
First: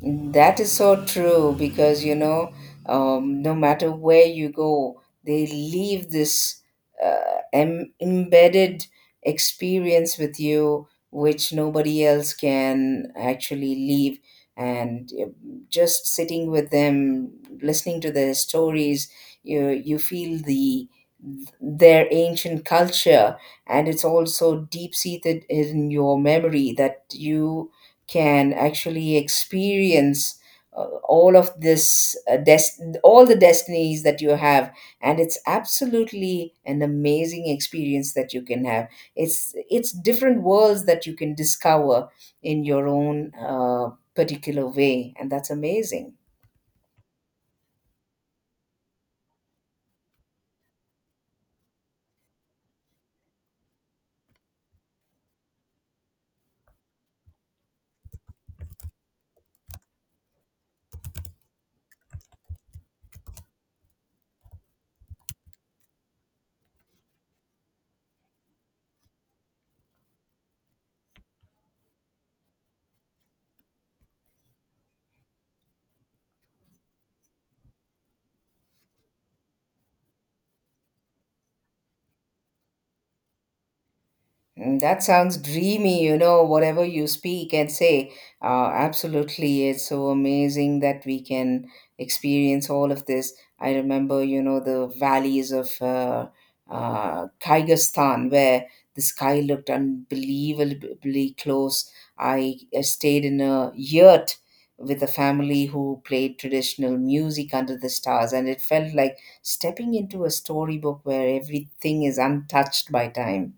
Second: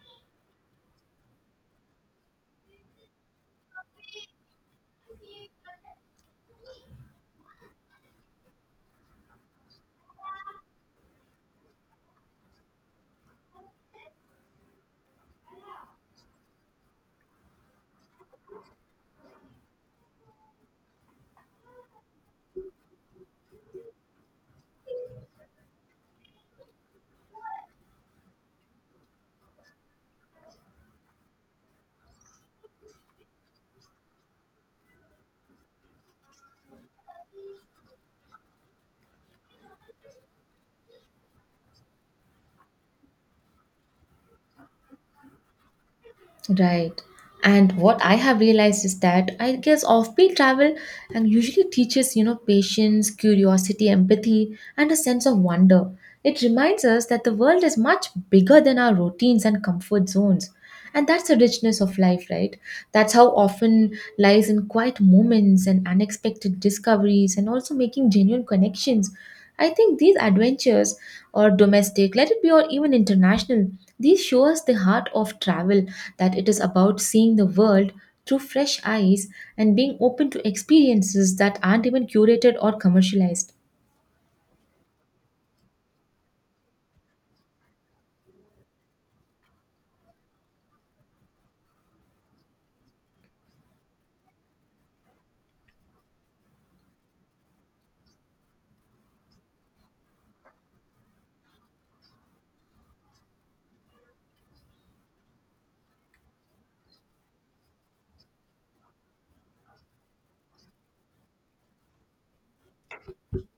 Speaker 2: That is so true because you know, no matter where you go, they leave this embedded experience with you, which nobody else can actually leave. And just sitting with them, listening to their stories, you feel the their ancient culture, and it's also deep seated in your memory that you can actually experience uh, all of this all the destinies that you have, and it's absolutely an amazing experience that you can have. It's different worlds that you can discover in your own particular way, and that's amazing.
Speaker 1: Right. And what I have realized is that I guess offbeat travel and usually teaches, you know, patience, curiosity, empathy, and a sense of wonder. It reminds us that the world is much bigger than our routines and comfort zones. And that's the richness of life, right? That's how often lies in quiet moments and unexpected discoveries and also making genuine connections. I think these adventures or domestic, let it be or even international, these show us the heart of travel, that it is about seeing the world through fresh eyes and being open to experiences that aren't even curated or commercialized.
Speaker 2: Mm, that sounds dreamy, you know, whatever you speak and say. Absolutely. It's so amazing that we can experience all of this. I remember, you know, the valleys of Kyrgyzstan where the sky looked unbelievably close. I stayed in a yurt with a family who played traditional music under the stars, and it felt like stepping into a storybook where everything is untouched by time.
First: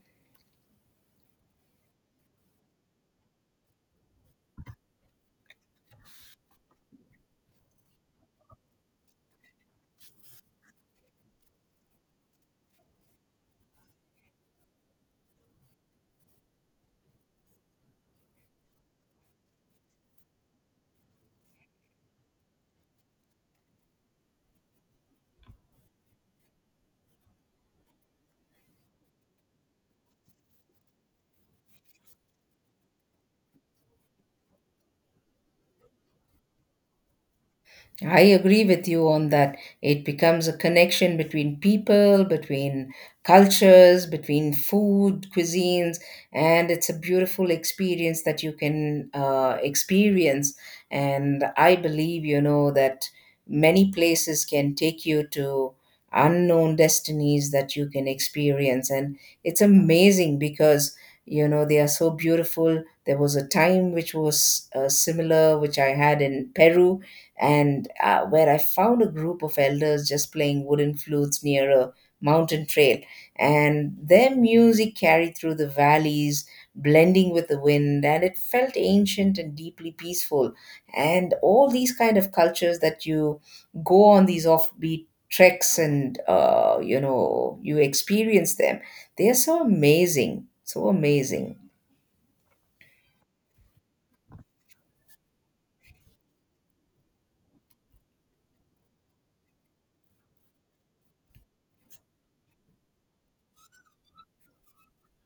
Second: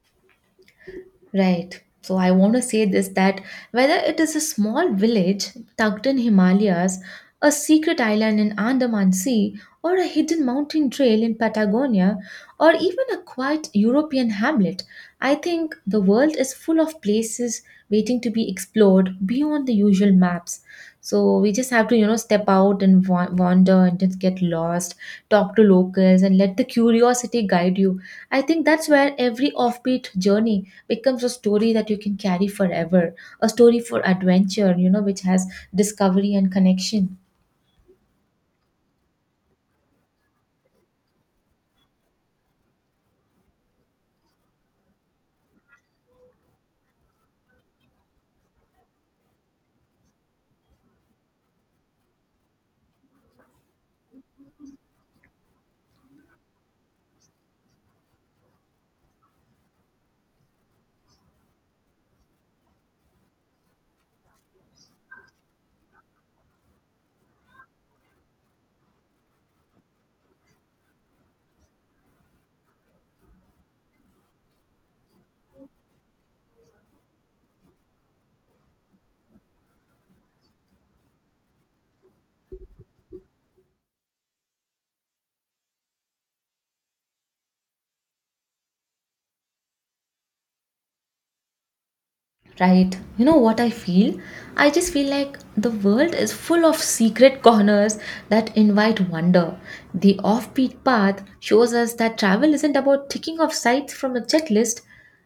Speaker 1: Right. So I want to say this, that whether it is a small village tucked in Himalayas, a secret island in Andaman Sea, or a hidden mountain trail in Patagonia, or even a quiet European hamlet, I think the world is full of places waiting to be explored beyond the usual maps. So we just have to, you know, step out and wander and just get lost, talk to locals and let the curiosity guide you. I think that's where every offbeat journey becomes a story that you can carry forever, a story for adventure, you know, which has discovery and connection.
Speaker 2: I agree with you on that. It becomes a connection between people, between cultures, between food, cuisines, and it's a beautiful experience that you can experience. And I believe, you know, that many places can take you to unknown destinies that you can experience. And it's amazing because, you know, they are so beautiful. There was a time which was similar, which I had in Peru, and where I found a group of elders just playing wooden flutes near a mountain trail. And their music carried through the valleys, blending with the wind, and it felt ancient and deeply peaceful. And all these kind of cultures that you go on these offbeat treks and you know you experience them, they are so amazing, so amazing.
Speaker 1: Right. You know what I feel? I just feel like the world is full of secret corners that invite wonder. The offbeat path shows us that travel isn't about ticking off sites from a checklist.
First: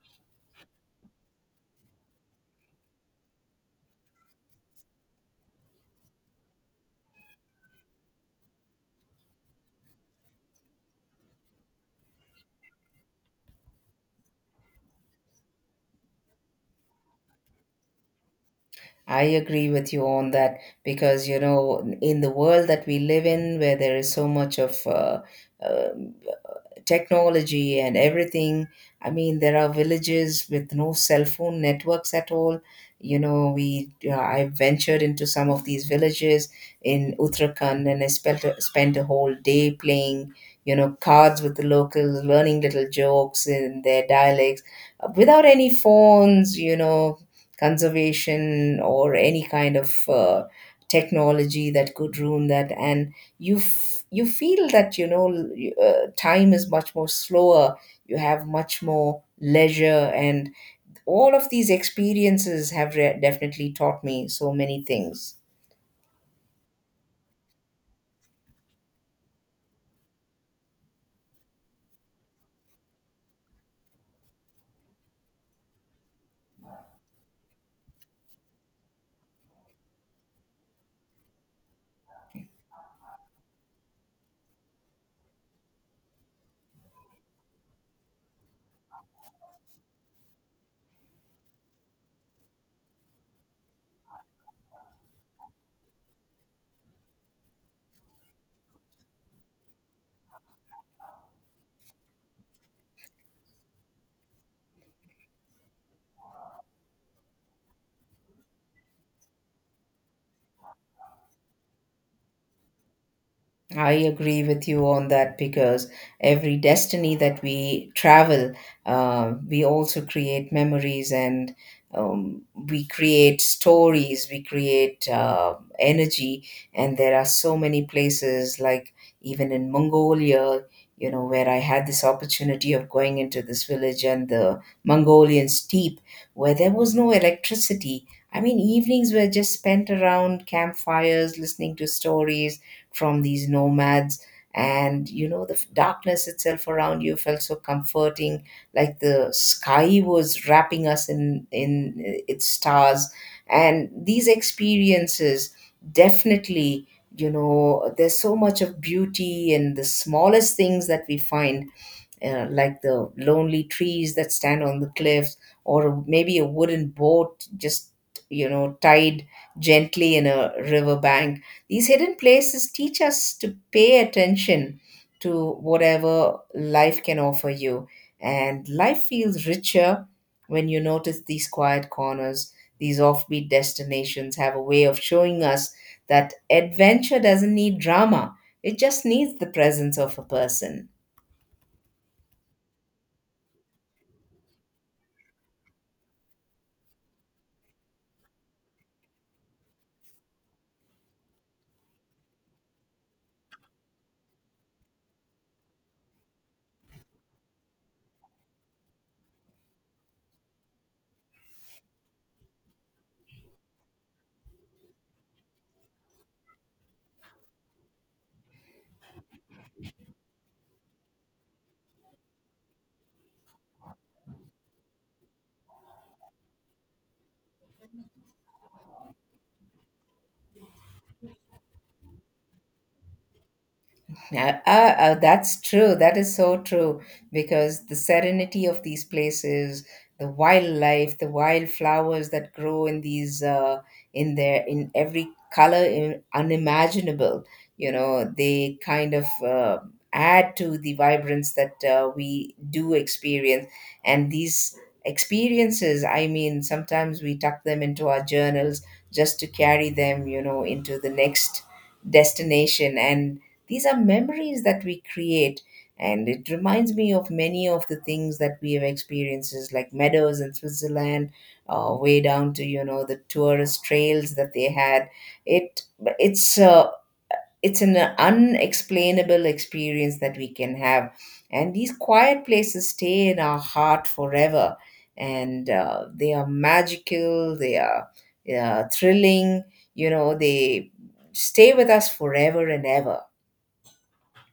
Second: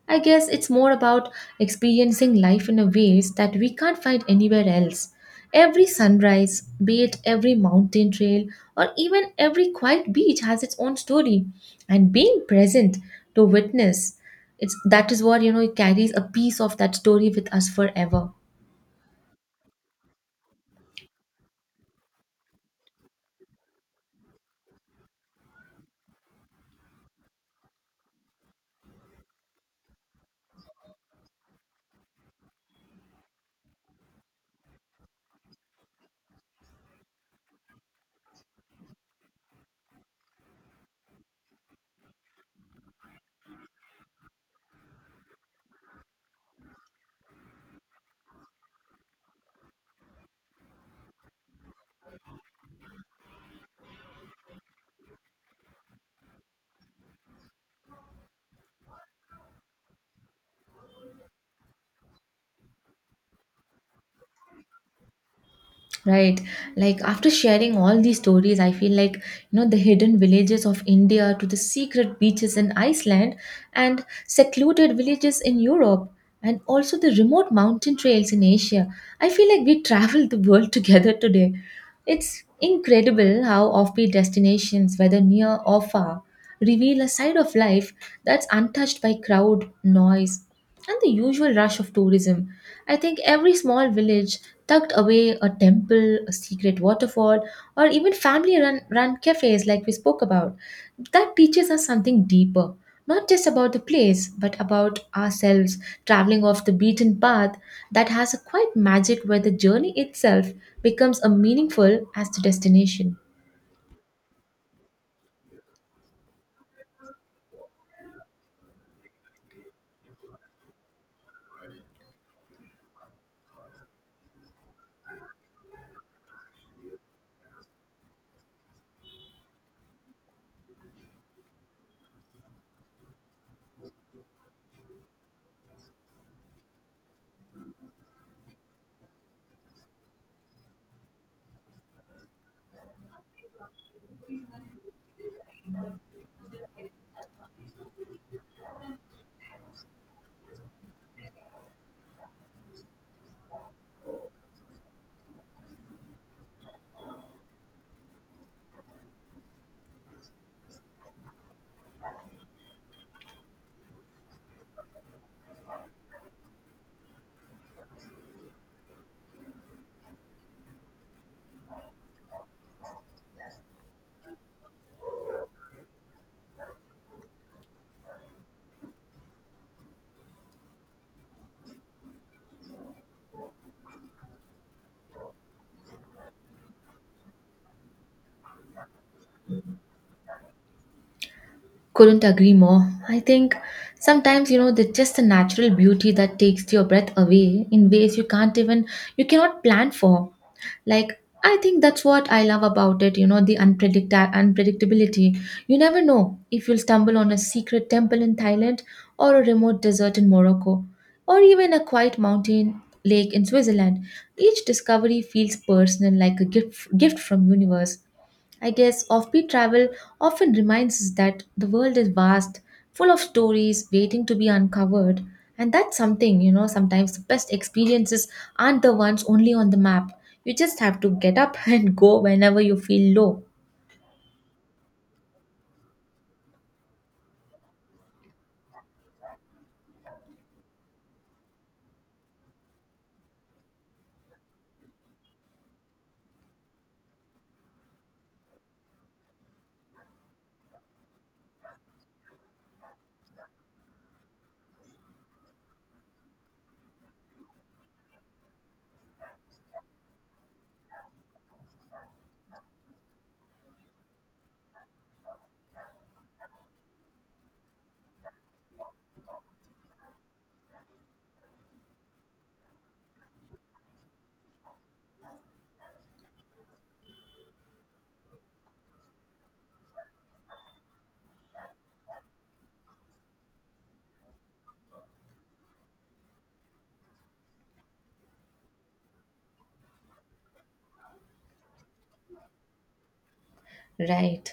Speaker 1: I guess it's more about experiencing life in a ways that we can't find anywhere else. Every sunrise, be it every mountain trail or even every quiet beach has its own story. And being present to witness, it's that is what, it carries a piece of that story with us forever.
Speaker 2: I agree with you on that because you know in the world that we live in where there is so much of uh, technology and everything. I mean, there are villages with no cell phone networks at all. You know, we I ventured into some of these villages in Uttarakhand, and I spent a whole day playing, you know, cards with the locals, learning little jokes in their dialects, without any phones. You know, conservation or any kind of technology that could ruin that, and you feel that you know time is much more slower, you have much more leisure, and all of these experiences have definitely taught me so many things.
Speaker 1: Right. Like after sharing all these stories, I feel like, you know, the hidden villages of India to the secret beaches in Iceland, and secluded villages in Europe, and also the remote mountain trails in Asia. I feel like we traveled the world together today. It's incredible how offbeat destinations, whether near or far, reveal a side of life that's untouched by crowd, noise, and the usual rush of tourism. I think every small village tucked away, a temple, a secret waterfall, or even family run cafes like we spoke about. That teaches us something deeper, not just about the place, but about ourselves. Traveling off the beaten path, that has a quite magic where the journey itself becomes as meaningful as the destination.
Speaker 2: I agree with you on that because every destiny that we travel, we also create memories and we create stories, we create energy. And there are so many places, like even in Mongolia, you know, where I had this opportunity of going into this village and the Mongolian steppe, where there was no electricity. I mean, evenings were just spent around campfires, listening to stories from these nomads, and you know darkness itself around you felt so comforting, like the sky was wrapping us in its stars. And these experiences definitely, you know, there's so much of beauty in the smallest things that we find, like the lonely trees that stand on the cliffs, or maybe a wooden boat just, you know, tied gently in a river bank. These hidden places teach us to pay attention to whatever life can offer you, and life feels richer when you notice these quiet corners. These offbeat destinations have a way of showing us that adventure doesn't need drama. It just needs the presence of a person.
Speaker 1: Couldn't agree more. I think sometimes, you know, there's just a natural beauty that takes your breath away in ways you can't even, you cannot plan for. Like, I think that's what I love about it, you know, the unpredictability. You never know if you'll stumble on a secret temple in Thailand, or a remote desert in Morocco, or even a quiet mountain lake in Switzerland. Each discovery feels personal, like a gift from universe. I guess offbeat travel often reminds us that the world is vast, full of stories waiting to be uncovered. And that's something, you know, sometimes the best experiences aren't the ones only on the map. You just have to get up and go whenever you feel low.
Speaker 2: Yeah, that's true. That is so true because the serenity of these places, the wildlife, the wildflowers that grow in these in their in every color in, unimaginable. You know, they kind of add to the vibrance that we do experience. And these experiences, I mean, sometimes we tuck them into our journals just to carry them, you know, into the next destination, and these are memories that we create, and it reminds me of many of the things that we have experiences, like meadows in Switzerland, way down to you know the tourist trails that they had. It it's uh, it's an unexplainable experience that we can have, and these quiet places stay in our heart forever, and they are magical. They are thrilling. You know, they stay with us forever and ever.
Speaker 1: Right.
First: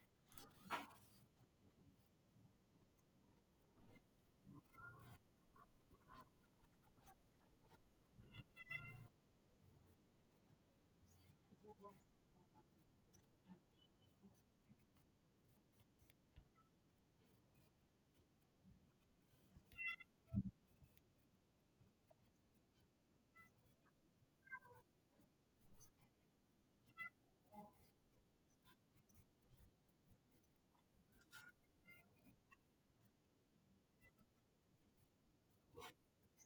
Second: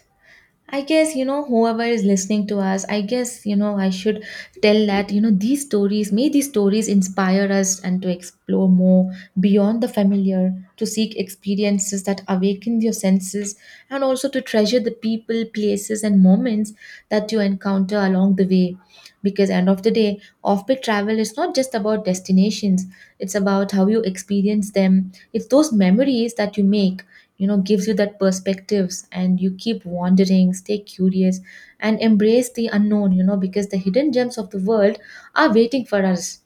Speaker 1: I guess, you know, whoever is listening to us, I guess, you know, I should tell that, you know, these stories, may these stories inspire us and to explore more beyond the familiar, to seek experiences that awaken your senses, and also to treasure the people, places, and moments that you encounter along the way. Because, end of the day, off peak travel is not just about destinations, it's about how you experience them, it's those memories that you make, you know, gives you that perspectives. And you keep wandering, stay curious, and embrace the unknown, you know, because the hidden gems of the world are waiting for us.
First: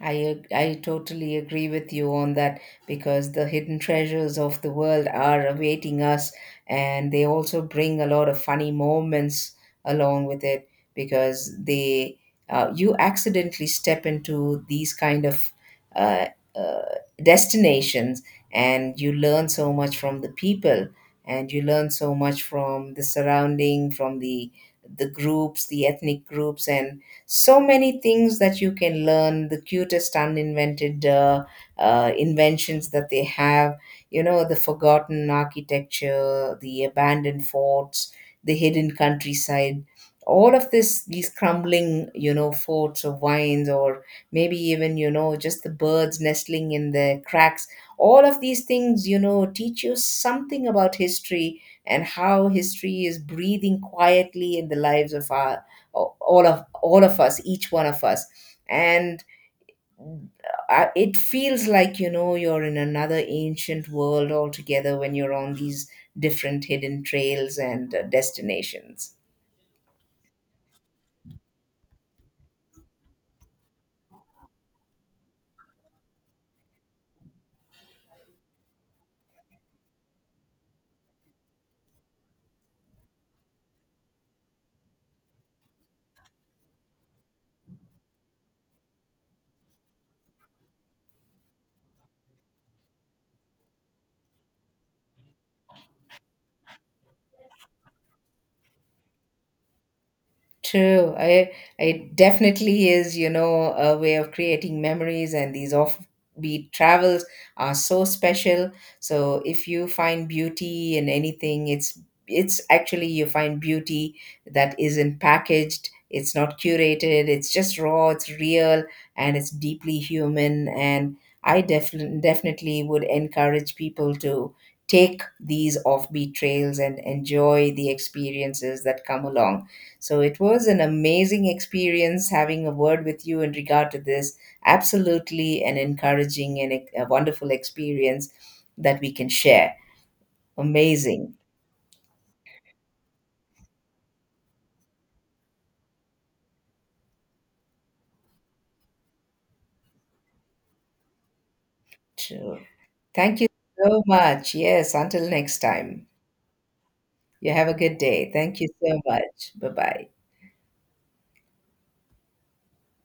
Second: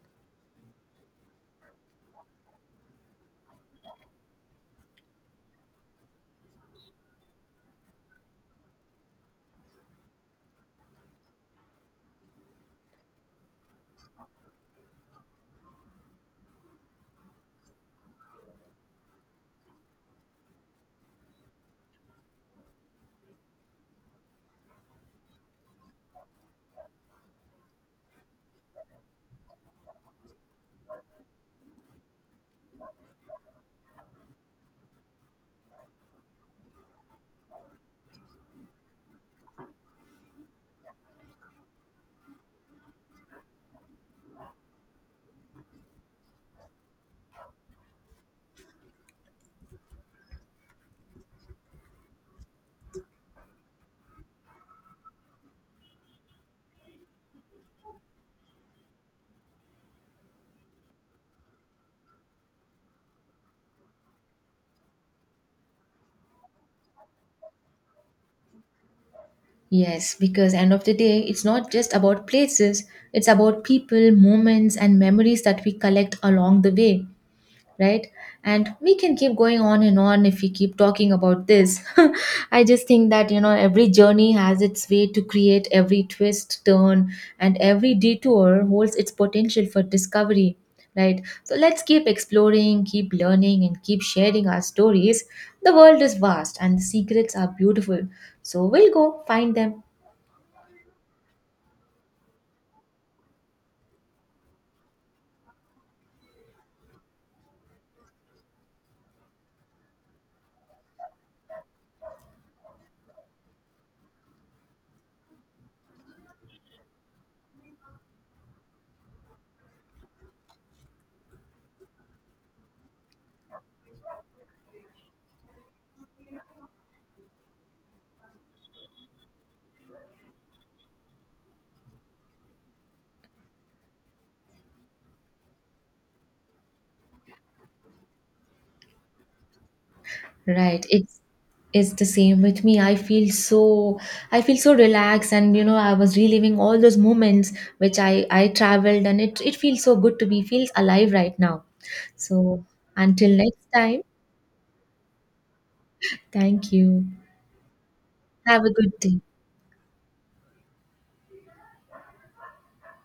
Speaker 2: I totally agree with you on that because the hidden treasures of the world are awaiting us, and they also bring a lot of funny moments along with it because they you accidentally step into these kind of uh, uh, destinations, and you learn so much from the people, and you learn so much from the surrounding, from the groups, the ethnic groups, and so many things that you can learn, the cutest uninvented inventions that they have, you know, the forgotten architecture, the abandoned forts, the hidden countryside. All of this, these crumbling, you know, forts or vines, or maybe even, you know, just the birds nestling in the cracks, all of these things, you know, teach you something about history and how history is breathing quietly in the lives of our all of us, each one of us. And it feels like, you know, you're in another ancient world altogether when you're on these different hidden trails and destinations.
Speaker 1: Yes, because end of the day, it's not just about places, it's about people, moments, and memories that we collect along the way. Right. And we can keep going on and on if we keep talking about this. I just think that, you know, every journey has its way to create every twist, turn, and every detour holds its potential for discovery. Right. So let's keep exploring, keep learning, and keep sharing our stories. The world is vast and the secrets are beautiful, so we'll go find them.
Speaker 2: True. I It definitely is, you know, a way of creating memories, and these offbeat travels are so special. So if you find beauty in anything, it's actually you find beauty that isn't packaged, it's not curated, it's just raw, it's real, and it's deeply human. And I definitely would encourage people to take these offbeat trails and enjoy the experiences that come along. So it was an amazing experience having a word with you in regard to this. Absolutely an encouraging and a wonderful experience that we can share.
Speaker 1: Right.
Speaker 2: Amazing.
Speaker 1: It's the same with me. I feel so, I feel so relaxed, and you know, I was reliving all those moments which I traveled, and it feels so good to be feels alive right now.
Speaker 2: True.
Speaker 1: So until
Speaker 2: Thank you
Speaker 1: next
Speaker 2: so
Speaker 1: time,
Speaker 2: much. Yes, until next time.
Speaker 1: thank you.
Speaker 2: You have a good day. Thank
Speaker 1: Have
Speaker 2: you
Speaker 1: a good
Speaker 2: so
Speaker 1: day.
Speaker 2: much. Bye bye.